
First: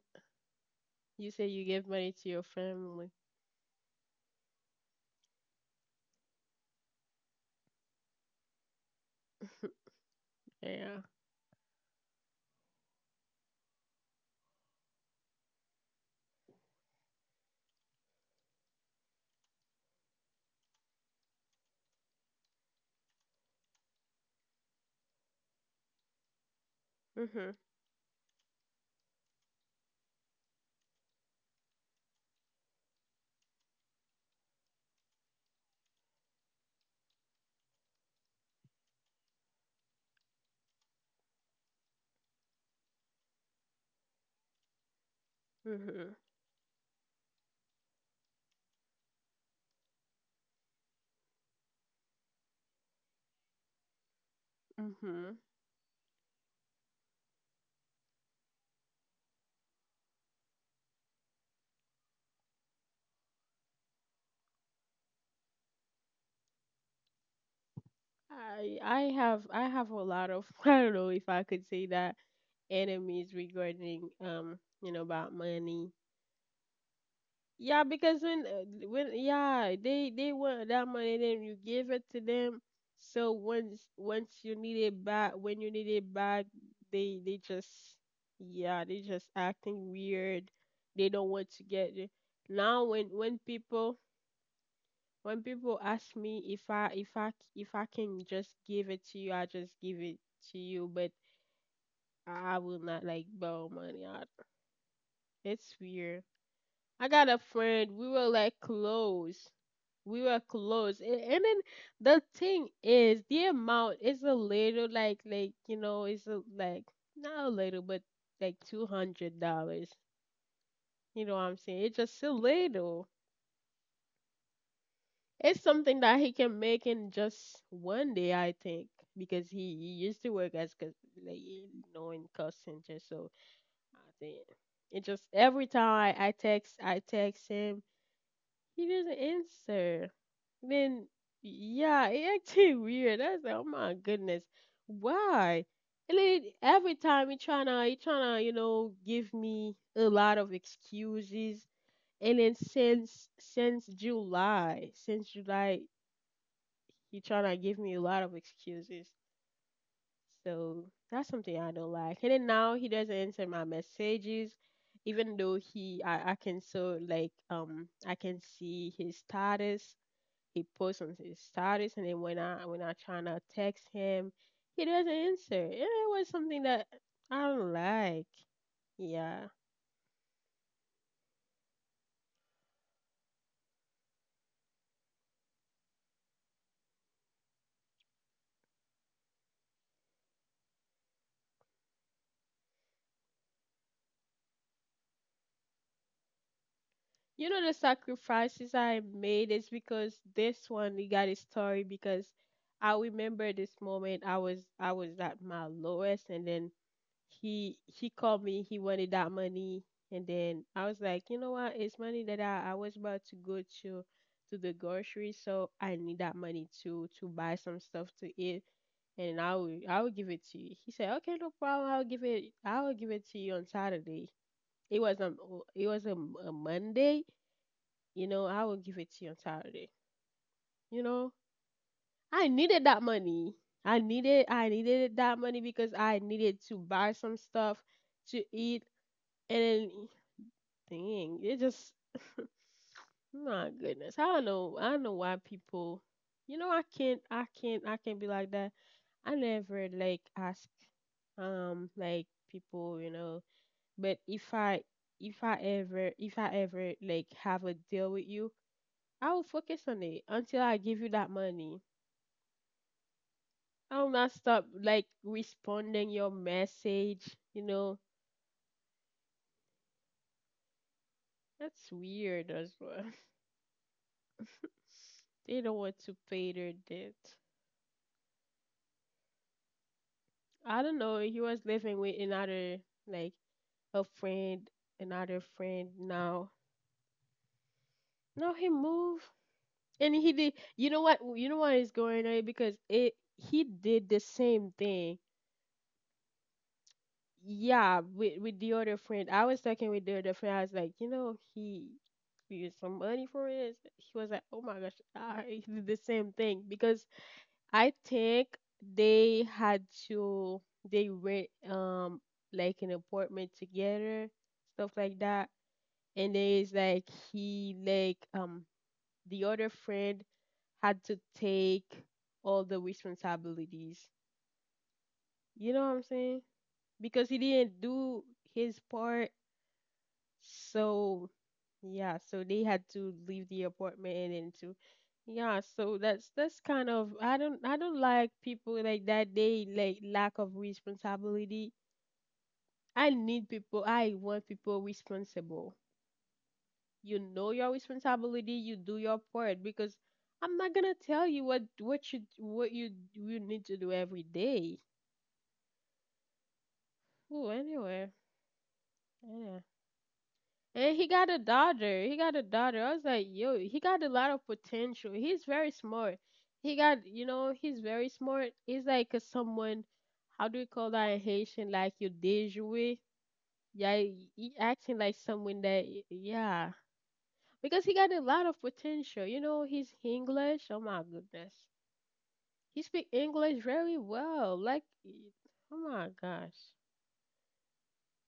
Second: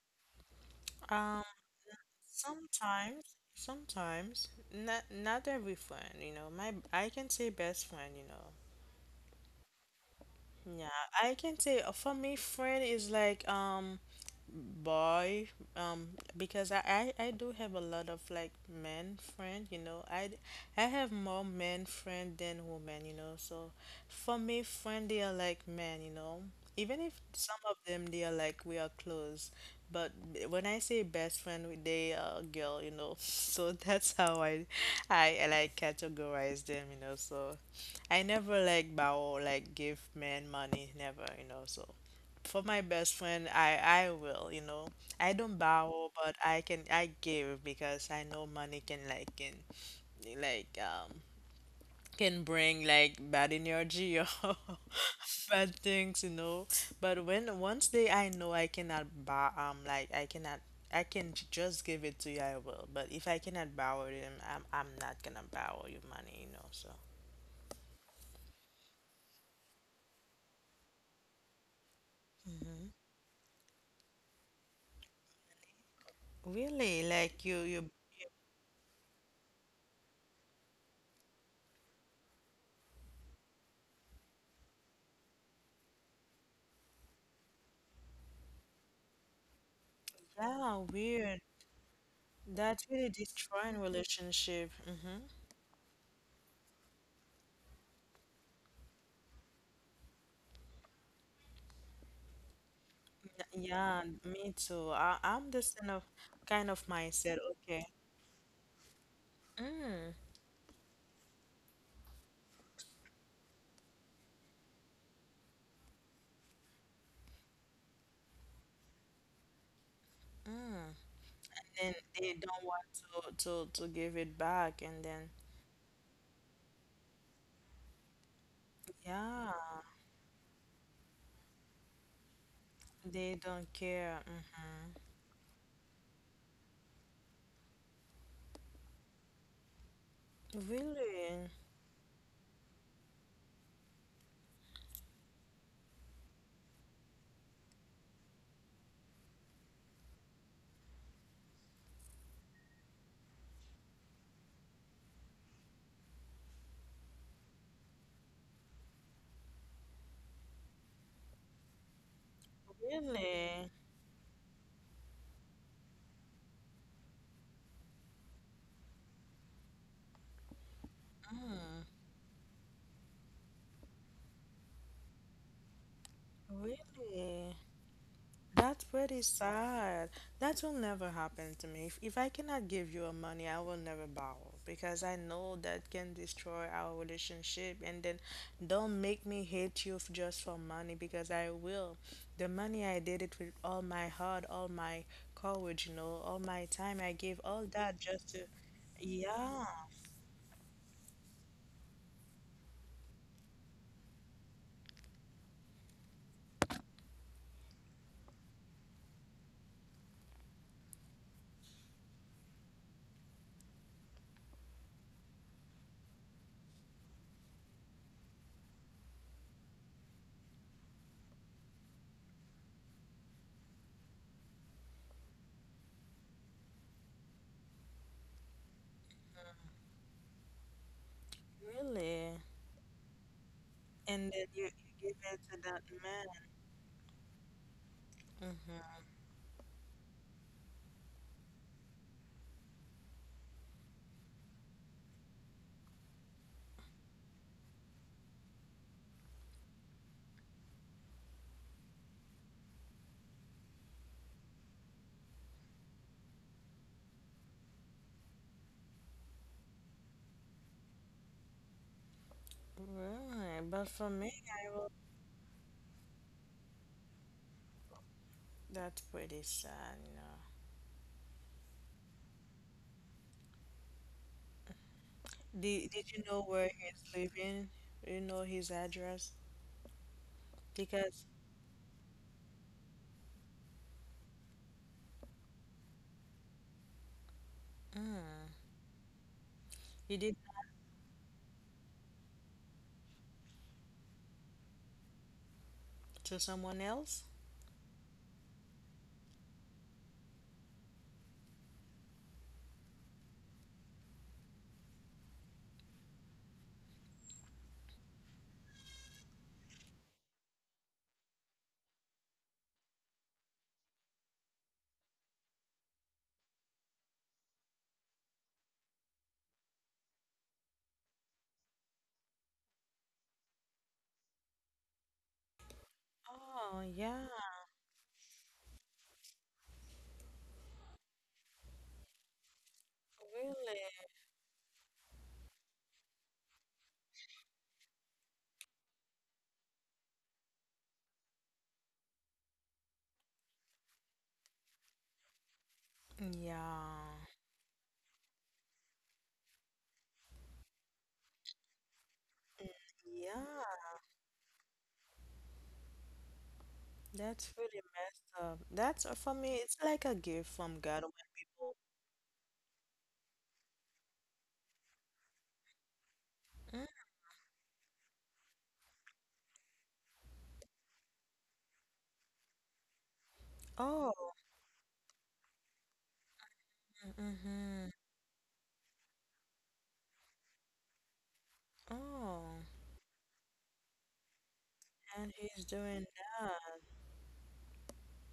You Um, say you give money to your family. sometimes. Sometimes, not every friend, you know. My, I can say best friend, you know. Yeah, Yeah. I can say, for me, friend is like boy, um because I do have a lot of like men friend, you know, I have more men friend than women, you know, so for me friend they are like men, you know, even if Mhm. some of them they are like we are close, but when I say best friend, they are girl, you know, *laughs* so that's how I like categorize them, you know, so I never like borrow, like give men money, never, you know. So for my best friend, I will, you know. I don't borrow, Mhm. but I can I give because I know money can like um can bring like bad energy *laughs* or Mhm. bad things, you know. But when once they, I know I cannot bow, like I cannot, I can just give it to you, I will. But if I cannot borrow them, I'm not gonna borrow you money, you know. So. I have a lot of *laughs* I don't know if I could say that enemies regarding you know about money. Really, like you, Yeah, you, because when yeah, they want that money, then you give it to them. So once you need it back, when you need it back, they just yeah, they just acting weird. yeah, They don't weird. want to get it. That's Now when really when destroying people relationship. Mm-hmm. when people ask me if I can just give it to you, I just give it to you, but I will not like Yeah, borrow yeah, money out. me too. I'm this It's kind of weird. I got mindset. a Okay. friend. We were like close. Mm, We were close. And then the thing is, the amount is a little like you know, it's a, like not a little, but like $200. mm. You know what I'm saying? Then It's just a they don't little. want to to give it back, and then It's something that he can make in just one day, I think, because yeah, he used to work as like you know in call center. So they don't I care. think it just every time I text him. He doesn't answer. Mm-hmm. Then, Really, yeah, it acted *laughs* weird. I was like, oh my goodness, why? And then every time he tryna, you know, give me a lot of excuses. And then since July, he tryna give me a lot of excuses. So that's something I don't like. And then now he doesn't answer my really, messages, even though he, I can so like I can see his status he posts on his status, and then when I trying to text him, he doesn't answer. And it was something that really. I don't like. That's pretty Yeah. sad. That will never happen to me. If I cannot give you a money, I will never borrow because I know that can destroy our relationship. And then don't make me hate you just for money because I will. The money I did it with all my heart, all my courage, all my time. I gave You all know the that just to, sacrifices I made yeah, is because this one he got his story because I remember this moment I was at my lowest and then he called me. He wanted that money, and then I was like, you know what? It's money that I was about to go to the grocery, so I need that money to buy some stuff to eat, and I will give it to you. He said, okay, no problem. I will give it to you on Saturday. It was a it was a, a Monday. You know, I will give it to you on Saturday. You know, really. I needed that money. And then you, I you give it needed to that that money because man. I needed to buy some stuff to Mm-hmm. eat and then thing. It just *laughs* my goodness. I don't know. I don't know why people. You know, I can't. I can't. I can't be like that. I never like ask like people. You know, but if I ever like have a deal with you, I will focus on it until I give you that money. Right, but for I will me, not I stop will. like responding your message. You know, That's pretty sad. that's weird as well. *laughs* They don't Did want you to know pay where their he's debt. living? Do you know his address? I don't Because know. He was living with another, like a friend, another friend now. No, he moved, he and did he did. that You know what? You know what is going on because it he did the same thing. to someone else? Yeah, with the other friend. I was talking with the other friend. I was like, you know, he used some money for it. He was like, oh my gosh, I, *laughs* he did the same thing because I think they had to they rent like an apartment together, stuff like that. And then it's like he like the other friend had to take all the responsibilities. You know what I'm saying? Oh, yeah. Because he didn't do his part. So, yeah, so they had to leave the Really? apartment and to yeah, so that's kind of I don't like people like that. They like lack of responsibility. I need people. I want people responsible. Yeah. You know your responsibility. You do your part because I'm not gonna tell you what you you need to Yeah. do every day. That's Oh, really anyway, messed up. That's for me, yeah. it's like a gift from And God he when got a people. daughter. He got a daughter. I was like, yo, he got a lot of potential. He's very smart. He Mm? got, you know, he's very smart. He's like a someone, how do you call that in Haitian? Like you déjoué. Yeah, Oh. He acting like someone that, yeah. Mm-hmm. Because he got a lot of potential. You know, he's English. Oh my goodness. Oh. He speak English very well. Like, And he's oh doing my that. gosh.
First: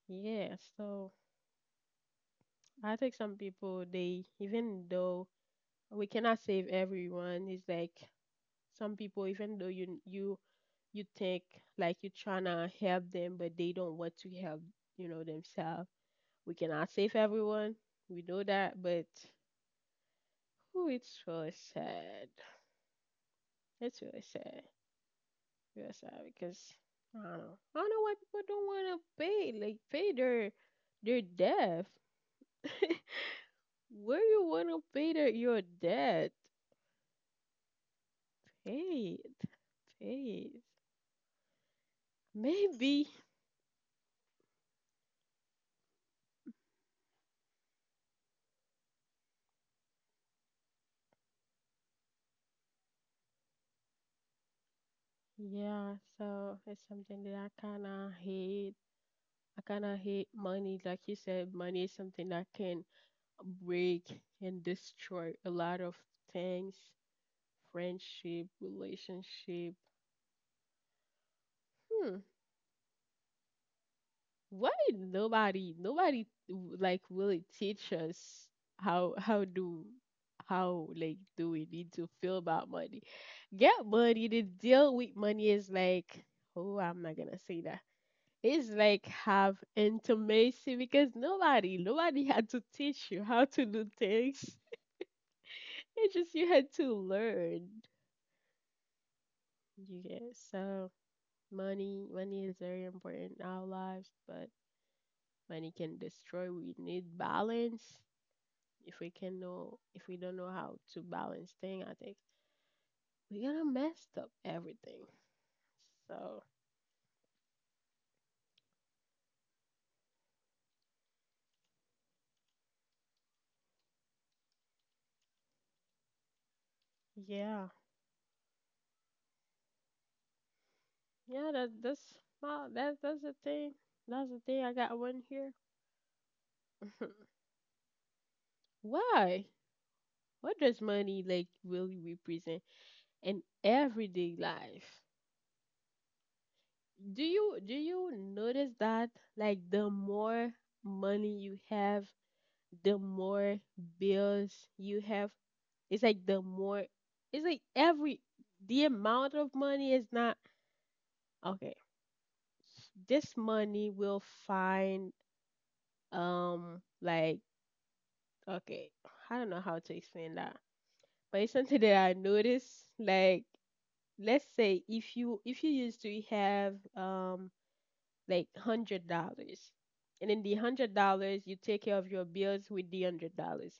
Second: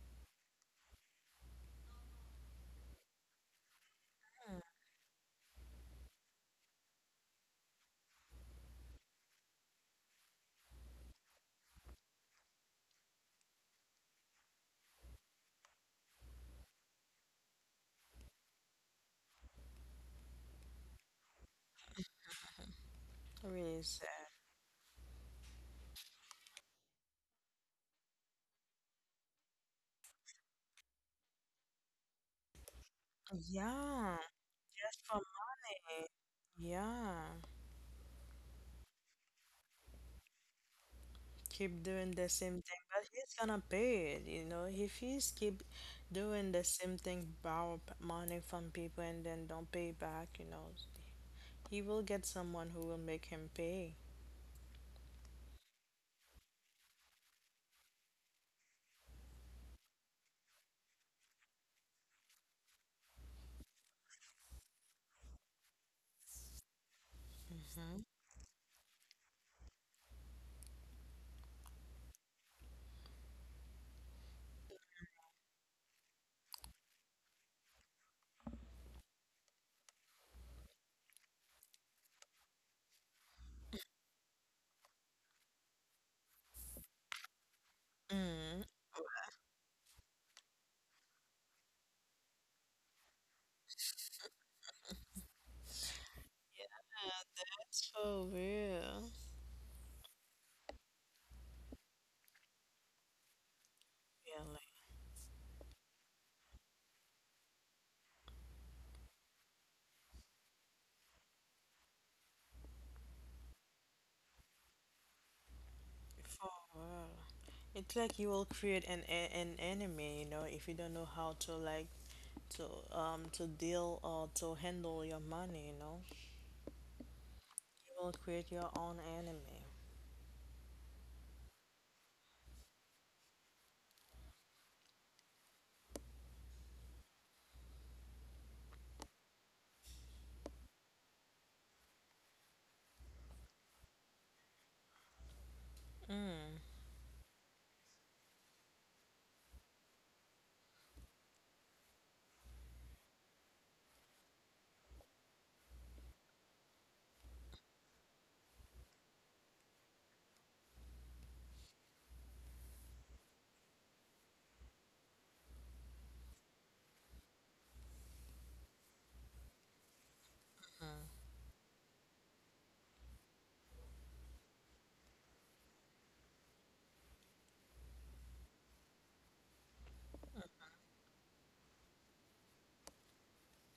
Yeah, so I think some people, they, Hmm, even though we cannot save everyone. It's like some people, even though you you think like you're trying to help them, but they don't want to help, you know, themselves. We cannot save everyone. We know that, but who it's really sad. really It's really sad. sad. Real sad because I don't know. I don't know why people don't want to pay like pay their debt. *laughs* Yeah. Where you want to Just pay for their, your money. debt? Yeah. Pay it. Pay it. Keep doing the same thing, but Maybe. he's gonna pay it. If he's keep doing the same thing, borrow money from people and then don't pay back, he will get someone who will make him pay. Yeah, so it's something that I kinda hate. I kinda hate money. Like you said, money is something that can break and destroy a lot of things, Mhm. friendship, relationship. Hmm. Why nobody like really teach us how how do how like do we need to feel about money? Get money to deal with money is like, oh, I'm not gonna say Mm. is like have intimacy because nobody had to teach you how to do things. It's just you Yeah, had to learn. that's for real. You get so money is very important in our lives, Yeah, but like money can destroy. We need balance. If we don't know how to balance thing, I think we're gonna mess up everything. So for real. It's like you will create an an enemy, if you don't know how to like to to deal or to handle your money, you know. yeah, You will create your own enemy. yeah, that that that's the thing. That's the thing. I got one here. *laughs* Why? What does money like really represent in everyday life? Mm. Do you notice that like the more money you have, the more bills you have? It's like the more it's like every The amount of money is not okay. This money will find, um like okay, I don't know how to explain that. Mm. But it's something that I noticed, like, let's say if you used to have like $100, and then the $100, you take care of your bills with the $100.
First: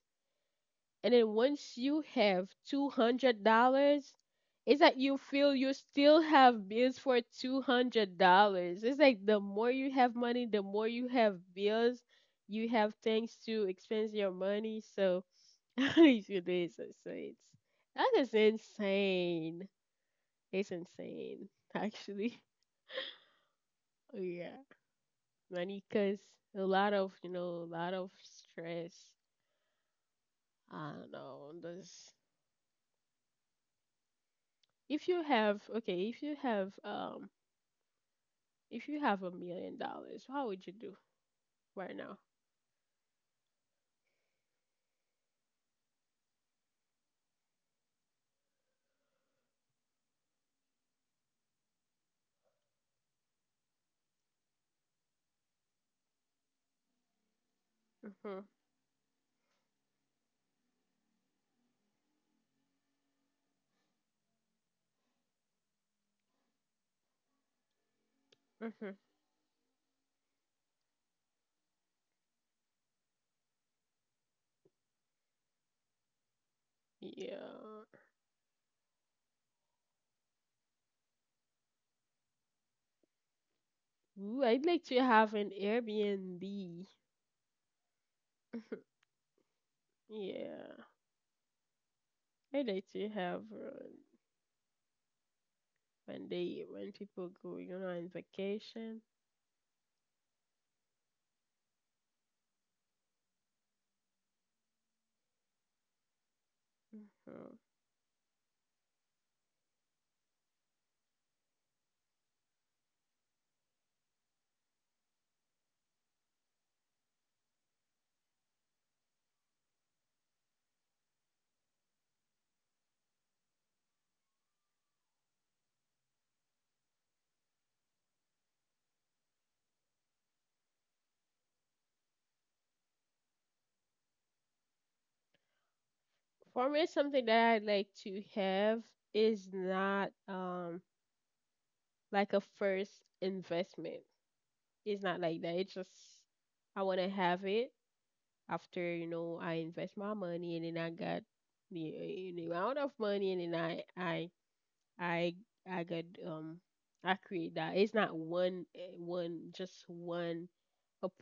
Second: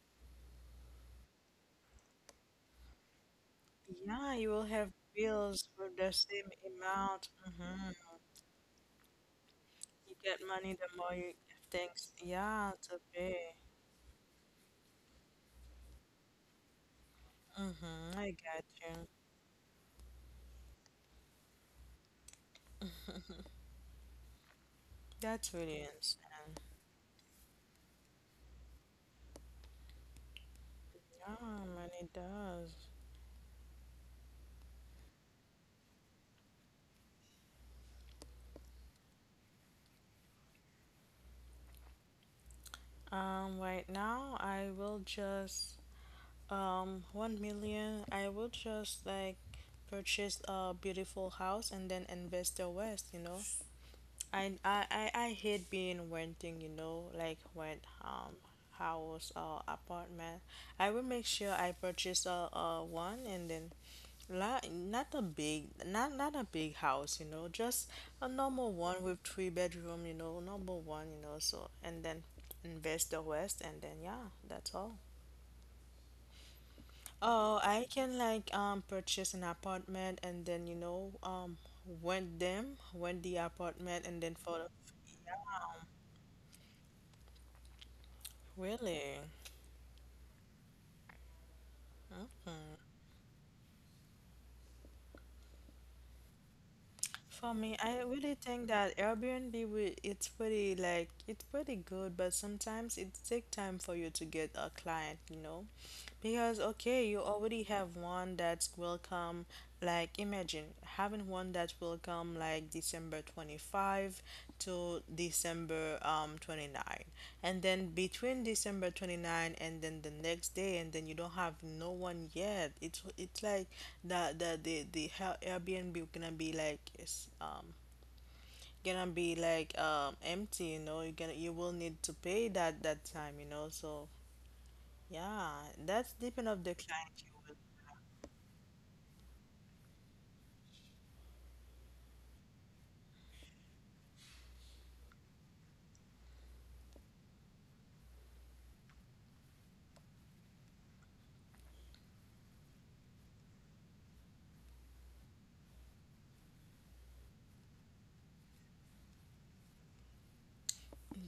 And then once you have $200, Yeah, you will it's have like you feel bills you for the still same have bills for amount. two Hmm. hundred dollars It's like the more you have You get money, the money more the you more you have have bills. things. You Yeah, have to things pay. to expense your money, so *laughs* how you do this? So it's that Mm-hmm, I is got you. insane. It's insane, actually. *laughs* Yeah. That's really Money, because insane. a lot of, a lot of stress. I don't Yeah, know. money This, does. if you have, okay, if you have $1 million, how would you do right now? Right now I will just 1 million. I will just like purchase a beautiful house and then invest the rest. I hate being renting, like rent Hmm. house or apartment. I will make sure I purchase a one and then la not a big house, just a normal Hmm. one with three bedroom, normal one, so and then invest the rest and then yeah, that's all. Oh, Yeah. I can like purchase an apartment and then rent the apartment and then Ooh, for I'd the like to have an Airbnb. *laughs* really. Yeah. I'd like to have when people For go, me, you know, I on really think that vacation. Airbnb it's pretty good, but sometimes it take time for you to get a client, because okay, you Hmm. already have one that's welcome. Like imagine having one that will come like December 25 to December 29 and then between December 29 and then the next day and then you don't have no one yet it's like the Airbnb gonna be like it's gonna be like empty, you will need to pay that time, so yeah, that's depend of For the me, client something you will. that I'd like to have is not like a first investment. It's not like that. It's just I want to have it after I invest my money, and then I got the amount of money, and then I I got I create that. It's not one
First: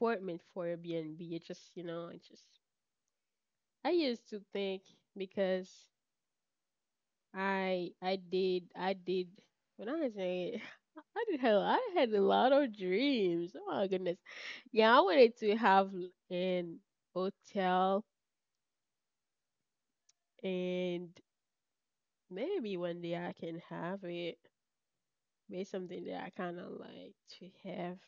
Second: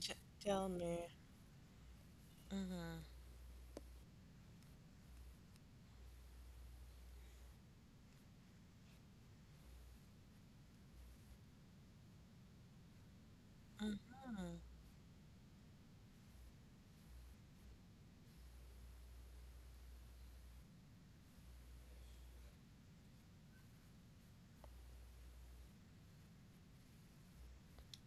J- for Tell me. Airbnb. It's just. Mm-hmm. I used to think, because I did when I was saying, *laughs* I did, hell, I had a lot of dreams. Oh my Mm-hmm. goodness. Yeah, I wanted to have an hotel, and maybe one day I can have it. Maybe something that I kinda like to have.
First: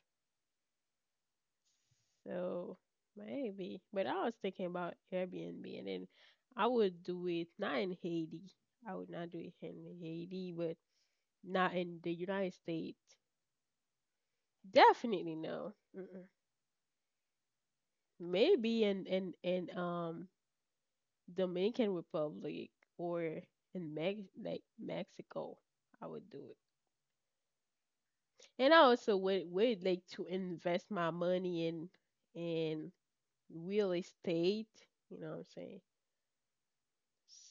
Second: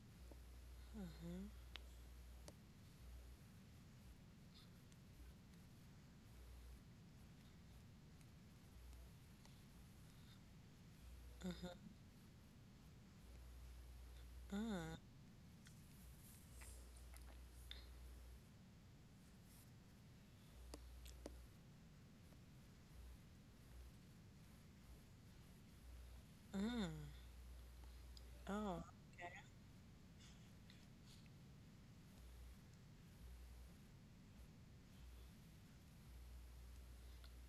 So maybe. But I was thinking about Airbnb, and then I would do it not in Haiti. I would not do it in Haiti, but not Mm-hmm. in the United States. Mm. Definitely no. Mm-mm. Maybe in Dominican Republic, or in Mex like Mexico, I would do it. And I Oh. also Okay. would like to invest my money in in real estate. You know what I'm saying?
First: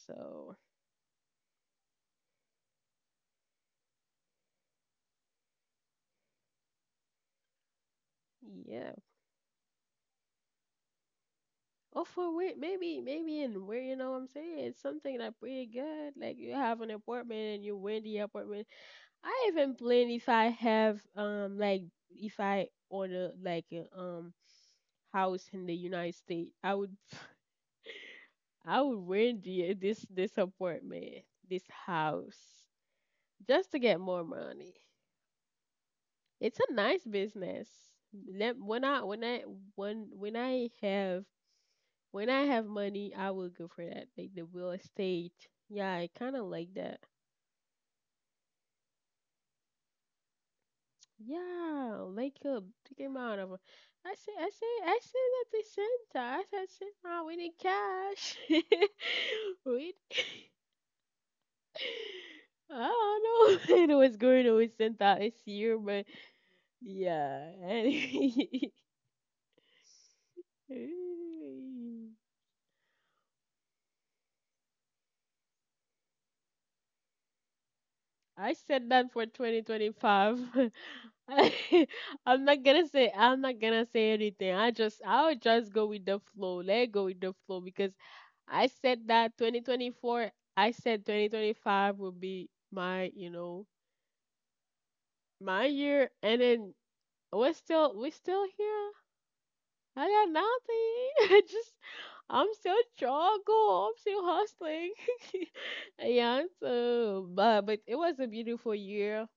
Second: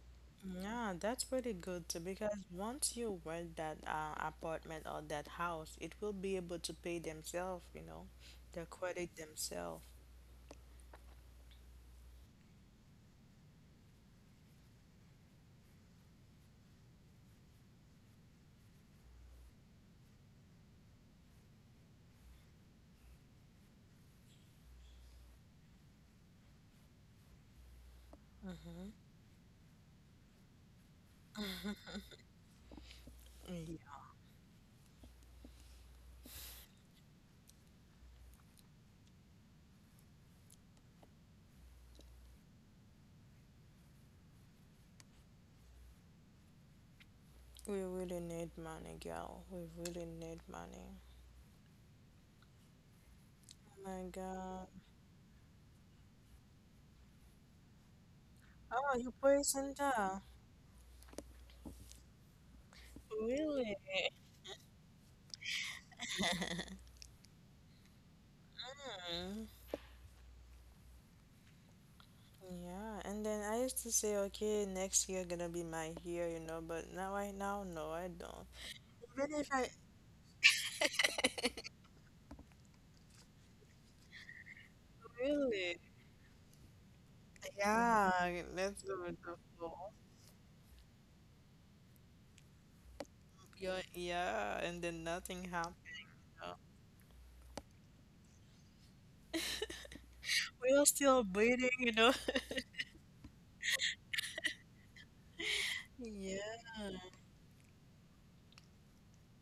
So Yeah, that's pretty good too, because once you rent that apartment or that house, it will be able to pay themselves, the yeah. credit themselves. Oh, for where, maybe in where, you know what I'm saying, it's something like pretty good. Like you have an apartment and you rent the apartment. I even plan, if I have like, if I order like a house in the United States, I would *laughs* I would Mm-hmm. rent the, this apartment, this house, just Yeah. to get more money. It's a nice business. Let when I when I when when I have when I have money, I will go for that, like the real estate. Yeah, I kind of like that. We really need money, girl. We really need money. Yeah, wake up. Take him out of. Oh my God. I said that to Santa. I said, Santa, we need cash. Oh, you *laughs* poisoned We. *laughs* her. I don't Really? know. *laughs* It was going to with Santa this year, but yeah. Anyway. Mm. *laughs* Yeah, and then I used to say, okay, next year gonna be my year, but now I now no, I don't. I said that for Even if I 2025. *laughs* *laughs* I'm not gonna say anything. *laughs* I'll just really. go with the flow. Let go with the flow, because Yeah, *laughs* I that's said that beautiful. 2024, I said 2025 would be my, you know, Yeah, yeah, and then nothing my happened. year, and then we're still here. I got We are still nothing. *laughs* Waiting, you know. *laughs* I'm still struggle. I'm still hustling. *laughs* Yeah, Yeah, so but it was a beautiful year.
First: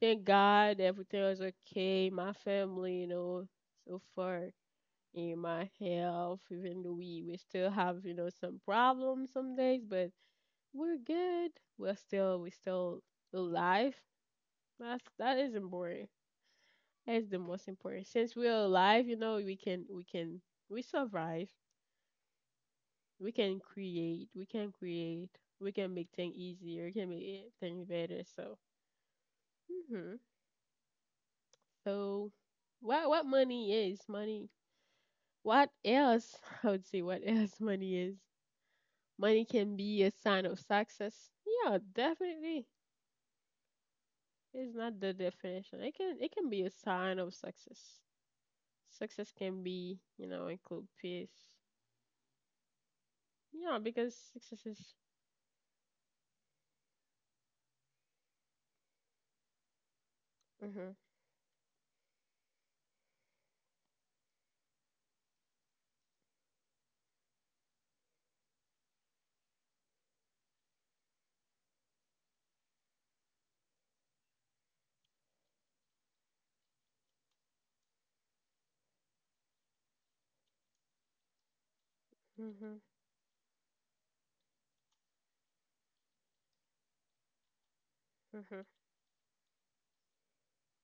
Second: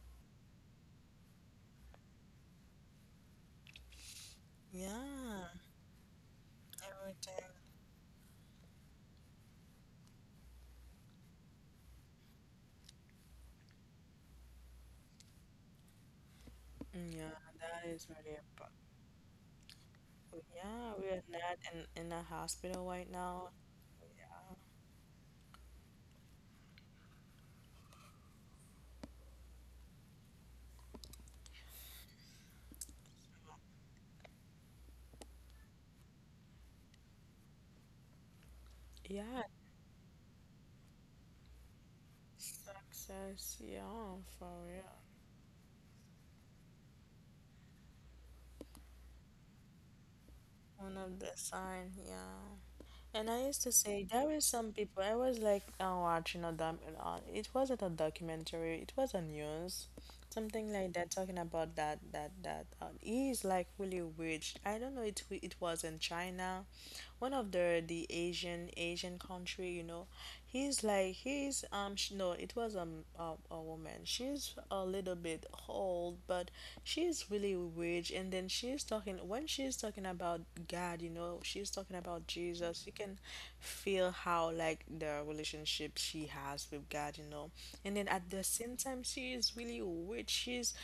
Thank God everything was okay. My family, you know, so far in yeah, my health, even though we everything. still have, you know, some problems some days, but we're good. We're still alive. That isn't boring. That's Yeah, the most that important. is Since really we're important. alive, you know, we can we Yeah, we are survive. not in a hospital right We now. can create. We can create. We can make things easier. We can make things better. So, hmm so what money is money? What else? *laughs* I would say what else money is. Money Yeah, can be a sign of success. Yeah, definitely. success. Yeah, for It's real. not the definition. It can be a sign of success. Success can be, include One of the peace. sign. Yeah. And I used to Yeah, say because there were success some is. people. I was like watching a doc. It wasn't a documentary. It was a news, something like Mhm. that, talking about that. He is like really rich. I don't know. It it was in China, one of the Asian country. He's like no. It was a woman. She's a little bit old, but she's really language and then she's talking when she's talking about God, she's talking about Mhm. Jesus. You can feel how like the relationship she has with God. And then at the Mhm. same time she is really rich. She's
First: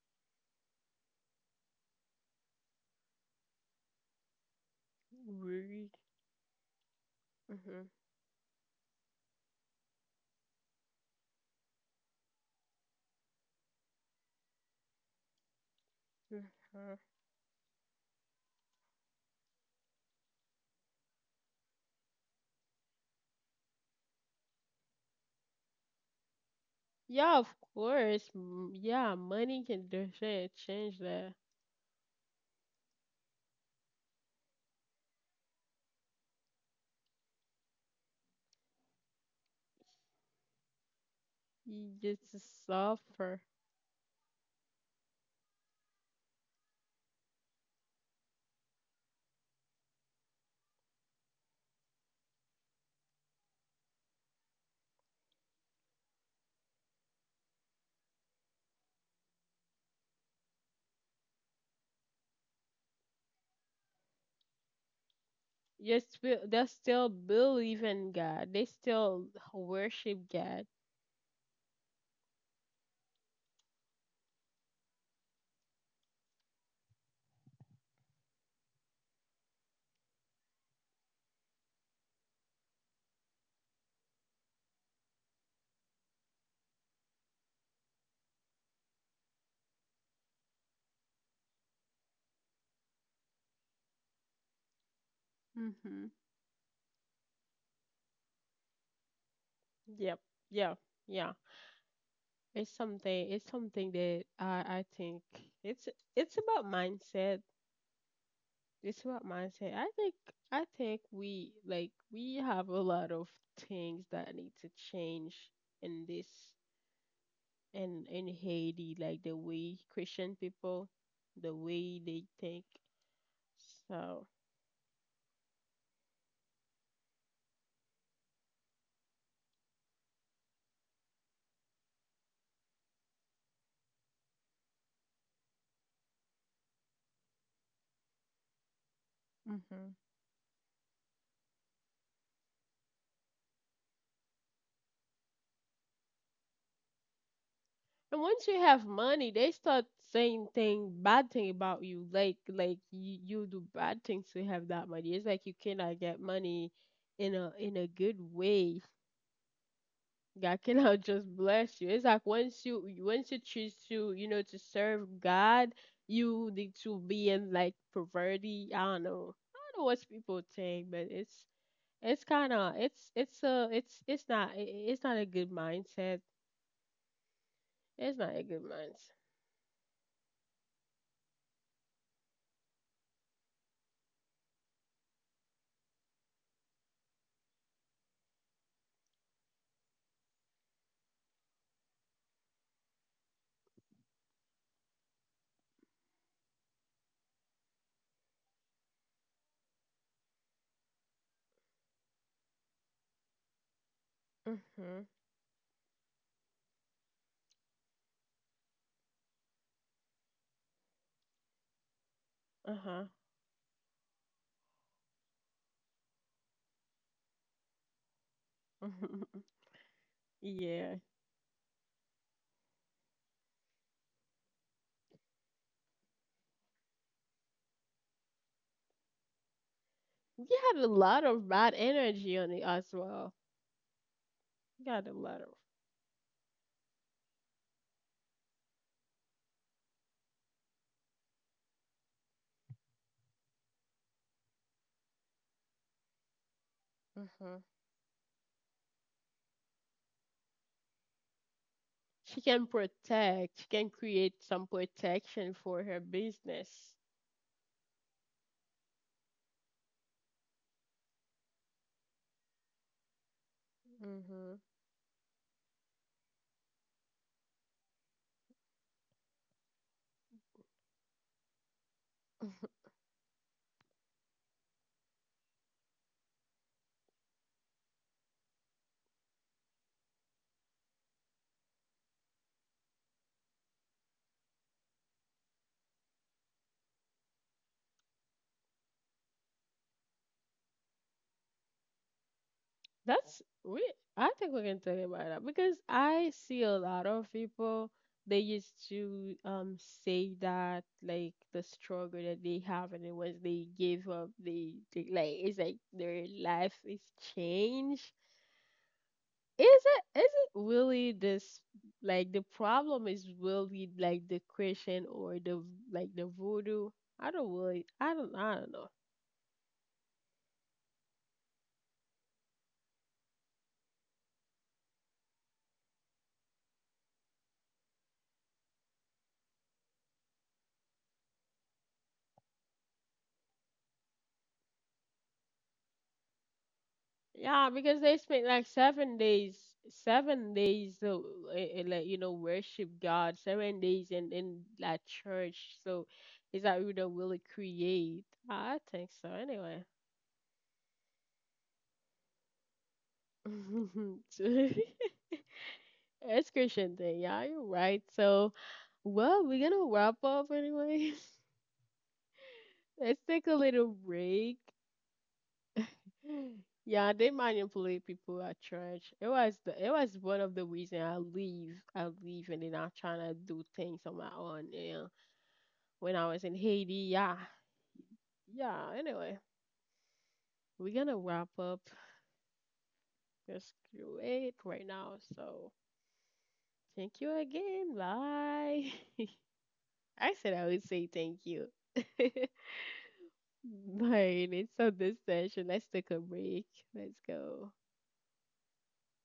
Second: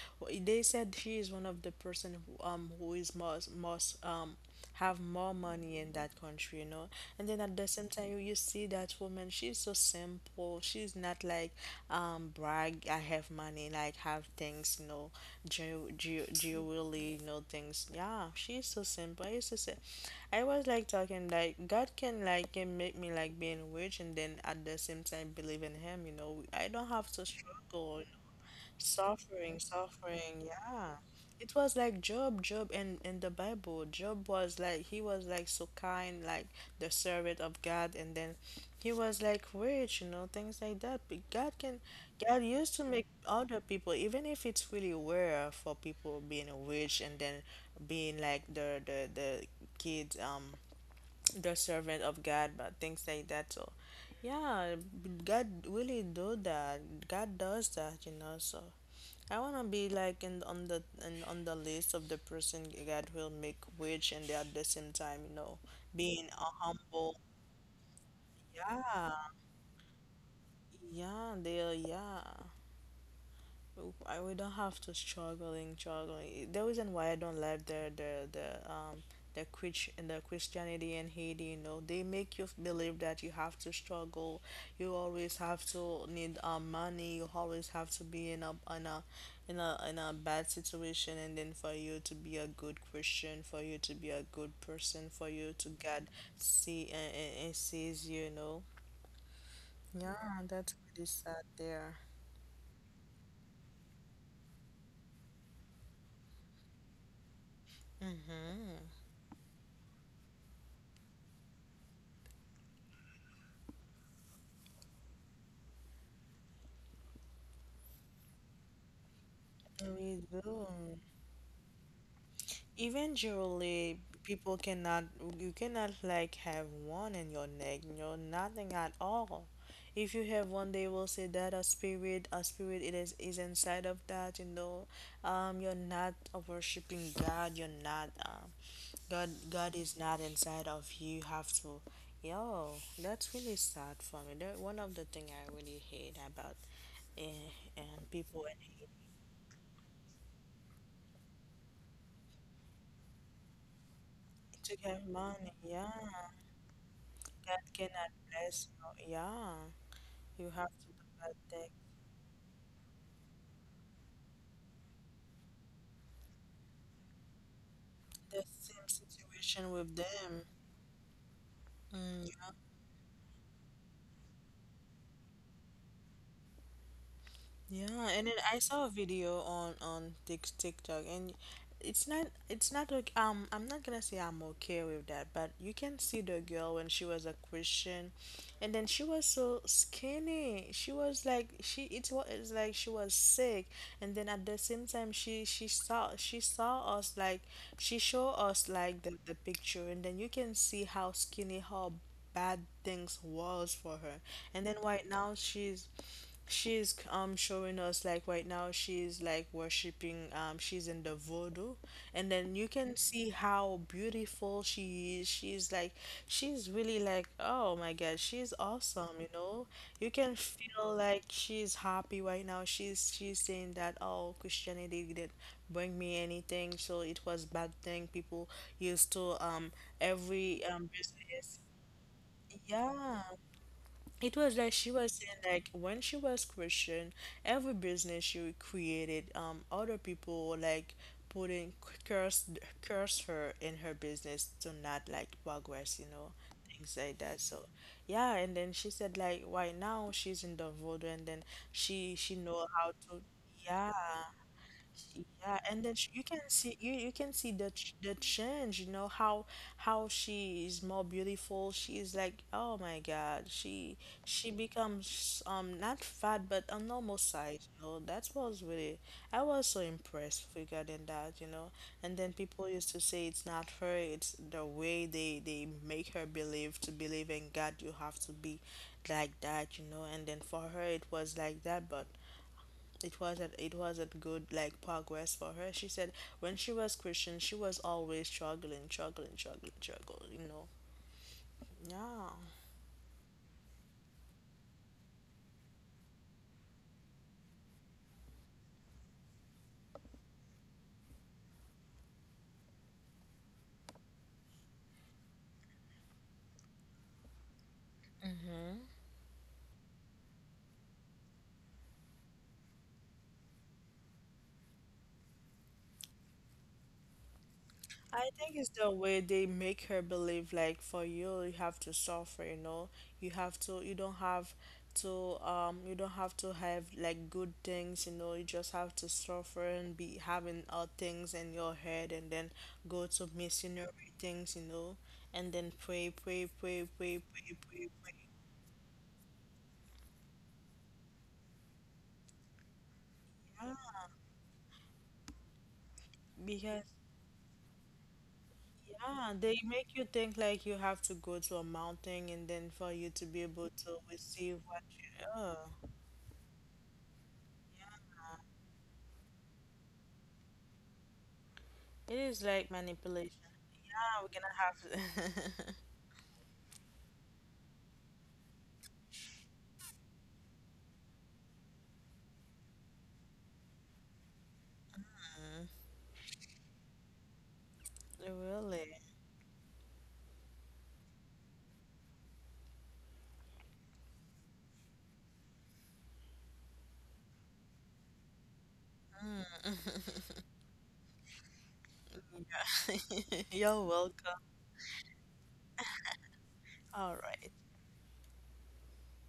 they said she is one of the person who who is most have more money Worry. in that country. And then at the same Mhm. time, you see that woman, she's so simple. She's not like, brag, I have money, like have things, jewelry, you Mhm. really know, things. Yeah, she's so simple. I used to say, I was like talking like God can make me like being rich and then at the same time believe in Him. I don't have to Yeah, of struggle. course. Yeah, Suffering, money can do suffering, shit, yeah. change that. It was like Job, Job in the Bible. Job was like he was like so kind, like the servant of God, and then he was like rich, things like that. But God can, You God just used to make suffer. other people, even if it's really rare for people being rich and then being like the kids, the servant of God, but things like that. So, yeah, God really do that. God does that. So. I wanna be like on the list of the person God will make rich and at the same time, Yes, being they still humble. believe in God. They Yeah, still worship God. yeah, they are. Yeah, I we don't have to struggling struggling. The reason why I don't like the Christianity in Haiti, they make you believe that you have to struggle. You always have to need money. You always have to be in a bad situation, and then for you to be a good Christian, for you to be a good person, for you to God Mhm. see and sees you, you know. Yep. Yeah, Yeah. that's really Yeah. sad there. It's something. It's something that I think it's it's about mindset. It's about mindset. I think we, we have a lot of things that need to change in this in Haiti, like the way We Christian people, do. the way they think. Eventually, So, people cannot, you cannot like have one in your neck, nothing at all. If you have one, they will say that a spirit is inside of that, you know. You're not worshiping God, you're not, God hmm is not inside of you. You have to, yo, that's really sad for me. That one of the thing I really hate about, eh, and and once people you and have hate money, they start saying thing bad thing about you, like like you do bad things to have to that have money. It's like money, you yeah. cannot get money in a That in a can good address way. you. Yeah, you God have to cannot *laughs* do just that thing. bless you. It's like once you choose to serve God, you need to be in, like, The poverty. I same don't know. I situation don't know with what people them. think, but it's Mm. kind of it's not a good mindset. Yeah, It's and not then a I good saw a mindset. video on TikTok, and it's not okay. I'm not gonna say I'm okay with that, but you can see the girl when she was a Christian, and then she was so skinny. She was like, she it was it's like she was sick, and then at the same time she showed us like the picture, and then you can see how skinny how bad things was for her and then Mhm. right now she's showing us like right now she's like worshiping she's in the voodoo and then you Uh can huh. see how beautiful she is. She's really like oh my God, she's awesome, you *laughs* know? You can feel Yeah. like she's happy right now. She's saying that oh Christianity didn't bring me anything, so it was bad thing. People used to You every had a lot of business. bad energy on it as Yeah. well. It was like You she got a was lot of. saying like when she was Christian, every business she created, other people like putting curse curse her in her business to not like progress, things like that. Mm-hmm. So yeah, and then she said like why now she's in the voodoo and then she She can know how to protect, she can yeah create some protection yeah, for and then her you can see business. The change, how she is more beautiful. She is like, oh my God, she Mm-hmm. becomes not fat but a normal size. That was really I was so impressed regarding that. And then people used to say it's not her, it's the way they make her believe to believe in God, you have to be like that. And then for her it was like that, but it wasn't good like progress for her. She said when she was Christian, she was always struggling, struggling, struggling, struggling. You know. Yeah. That's we I think we can talk about that, because I see a lot of people they used to say that, like, the struggle that they have, and it was, they gave up, they like it's like their life is changed. Is it really this, like, the problem is really like the Christian, or the, like, the voodoo? I don't really I I think it's don't know. the way they make her believe like for you have to suffer, you know. You don't have to have like good things, you just have to suffer and be having all things in your head and then go to missionary things, and then pray, pray, pray, pray, pray, Yeah, pray, because they spent like 7 days, 7 days, so, like, worship God, pray. 7 days in that church. So, is that Because, we don't really create? I think so. yeah, they Anyway, make you think like you have to go to a mountain and then for you to be able to *laughs* so, receive what you, *laughs* oh, it's Christian thing. Yeah, you're right. yeah. So, well, we're gonna wrap up anyway. *laughs* It is like Let's manipulation. take a little Yeah, we're break. gonna have *laughs* Yeah, they manipulate people at church. It was one of the reason I leave. I leave, and then I'm trying to do things on my own. Yeah. When I was in Haiti, yeah. Yeah. Really? Anyway, we're gonna wrap up. Just do it right now. So thank you again. Bye. *laughs* I said I would say thank you. *laughs* *laughs* You're welcome. Bye. It's on this session. Let's take a break. All Let's right. go.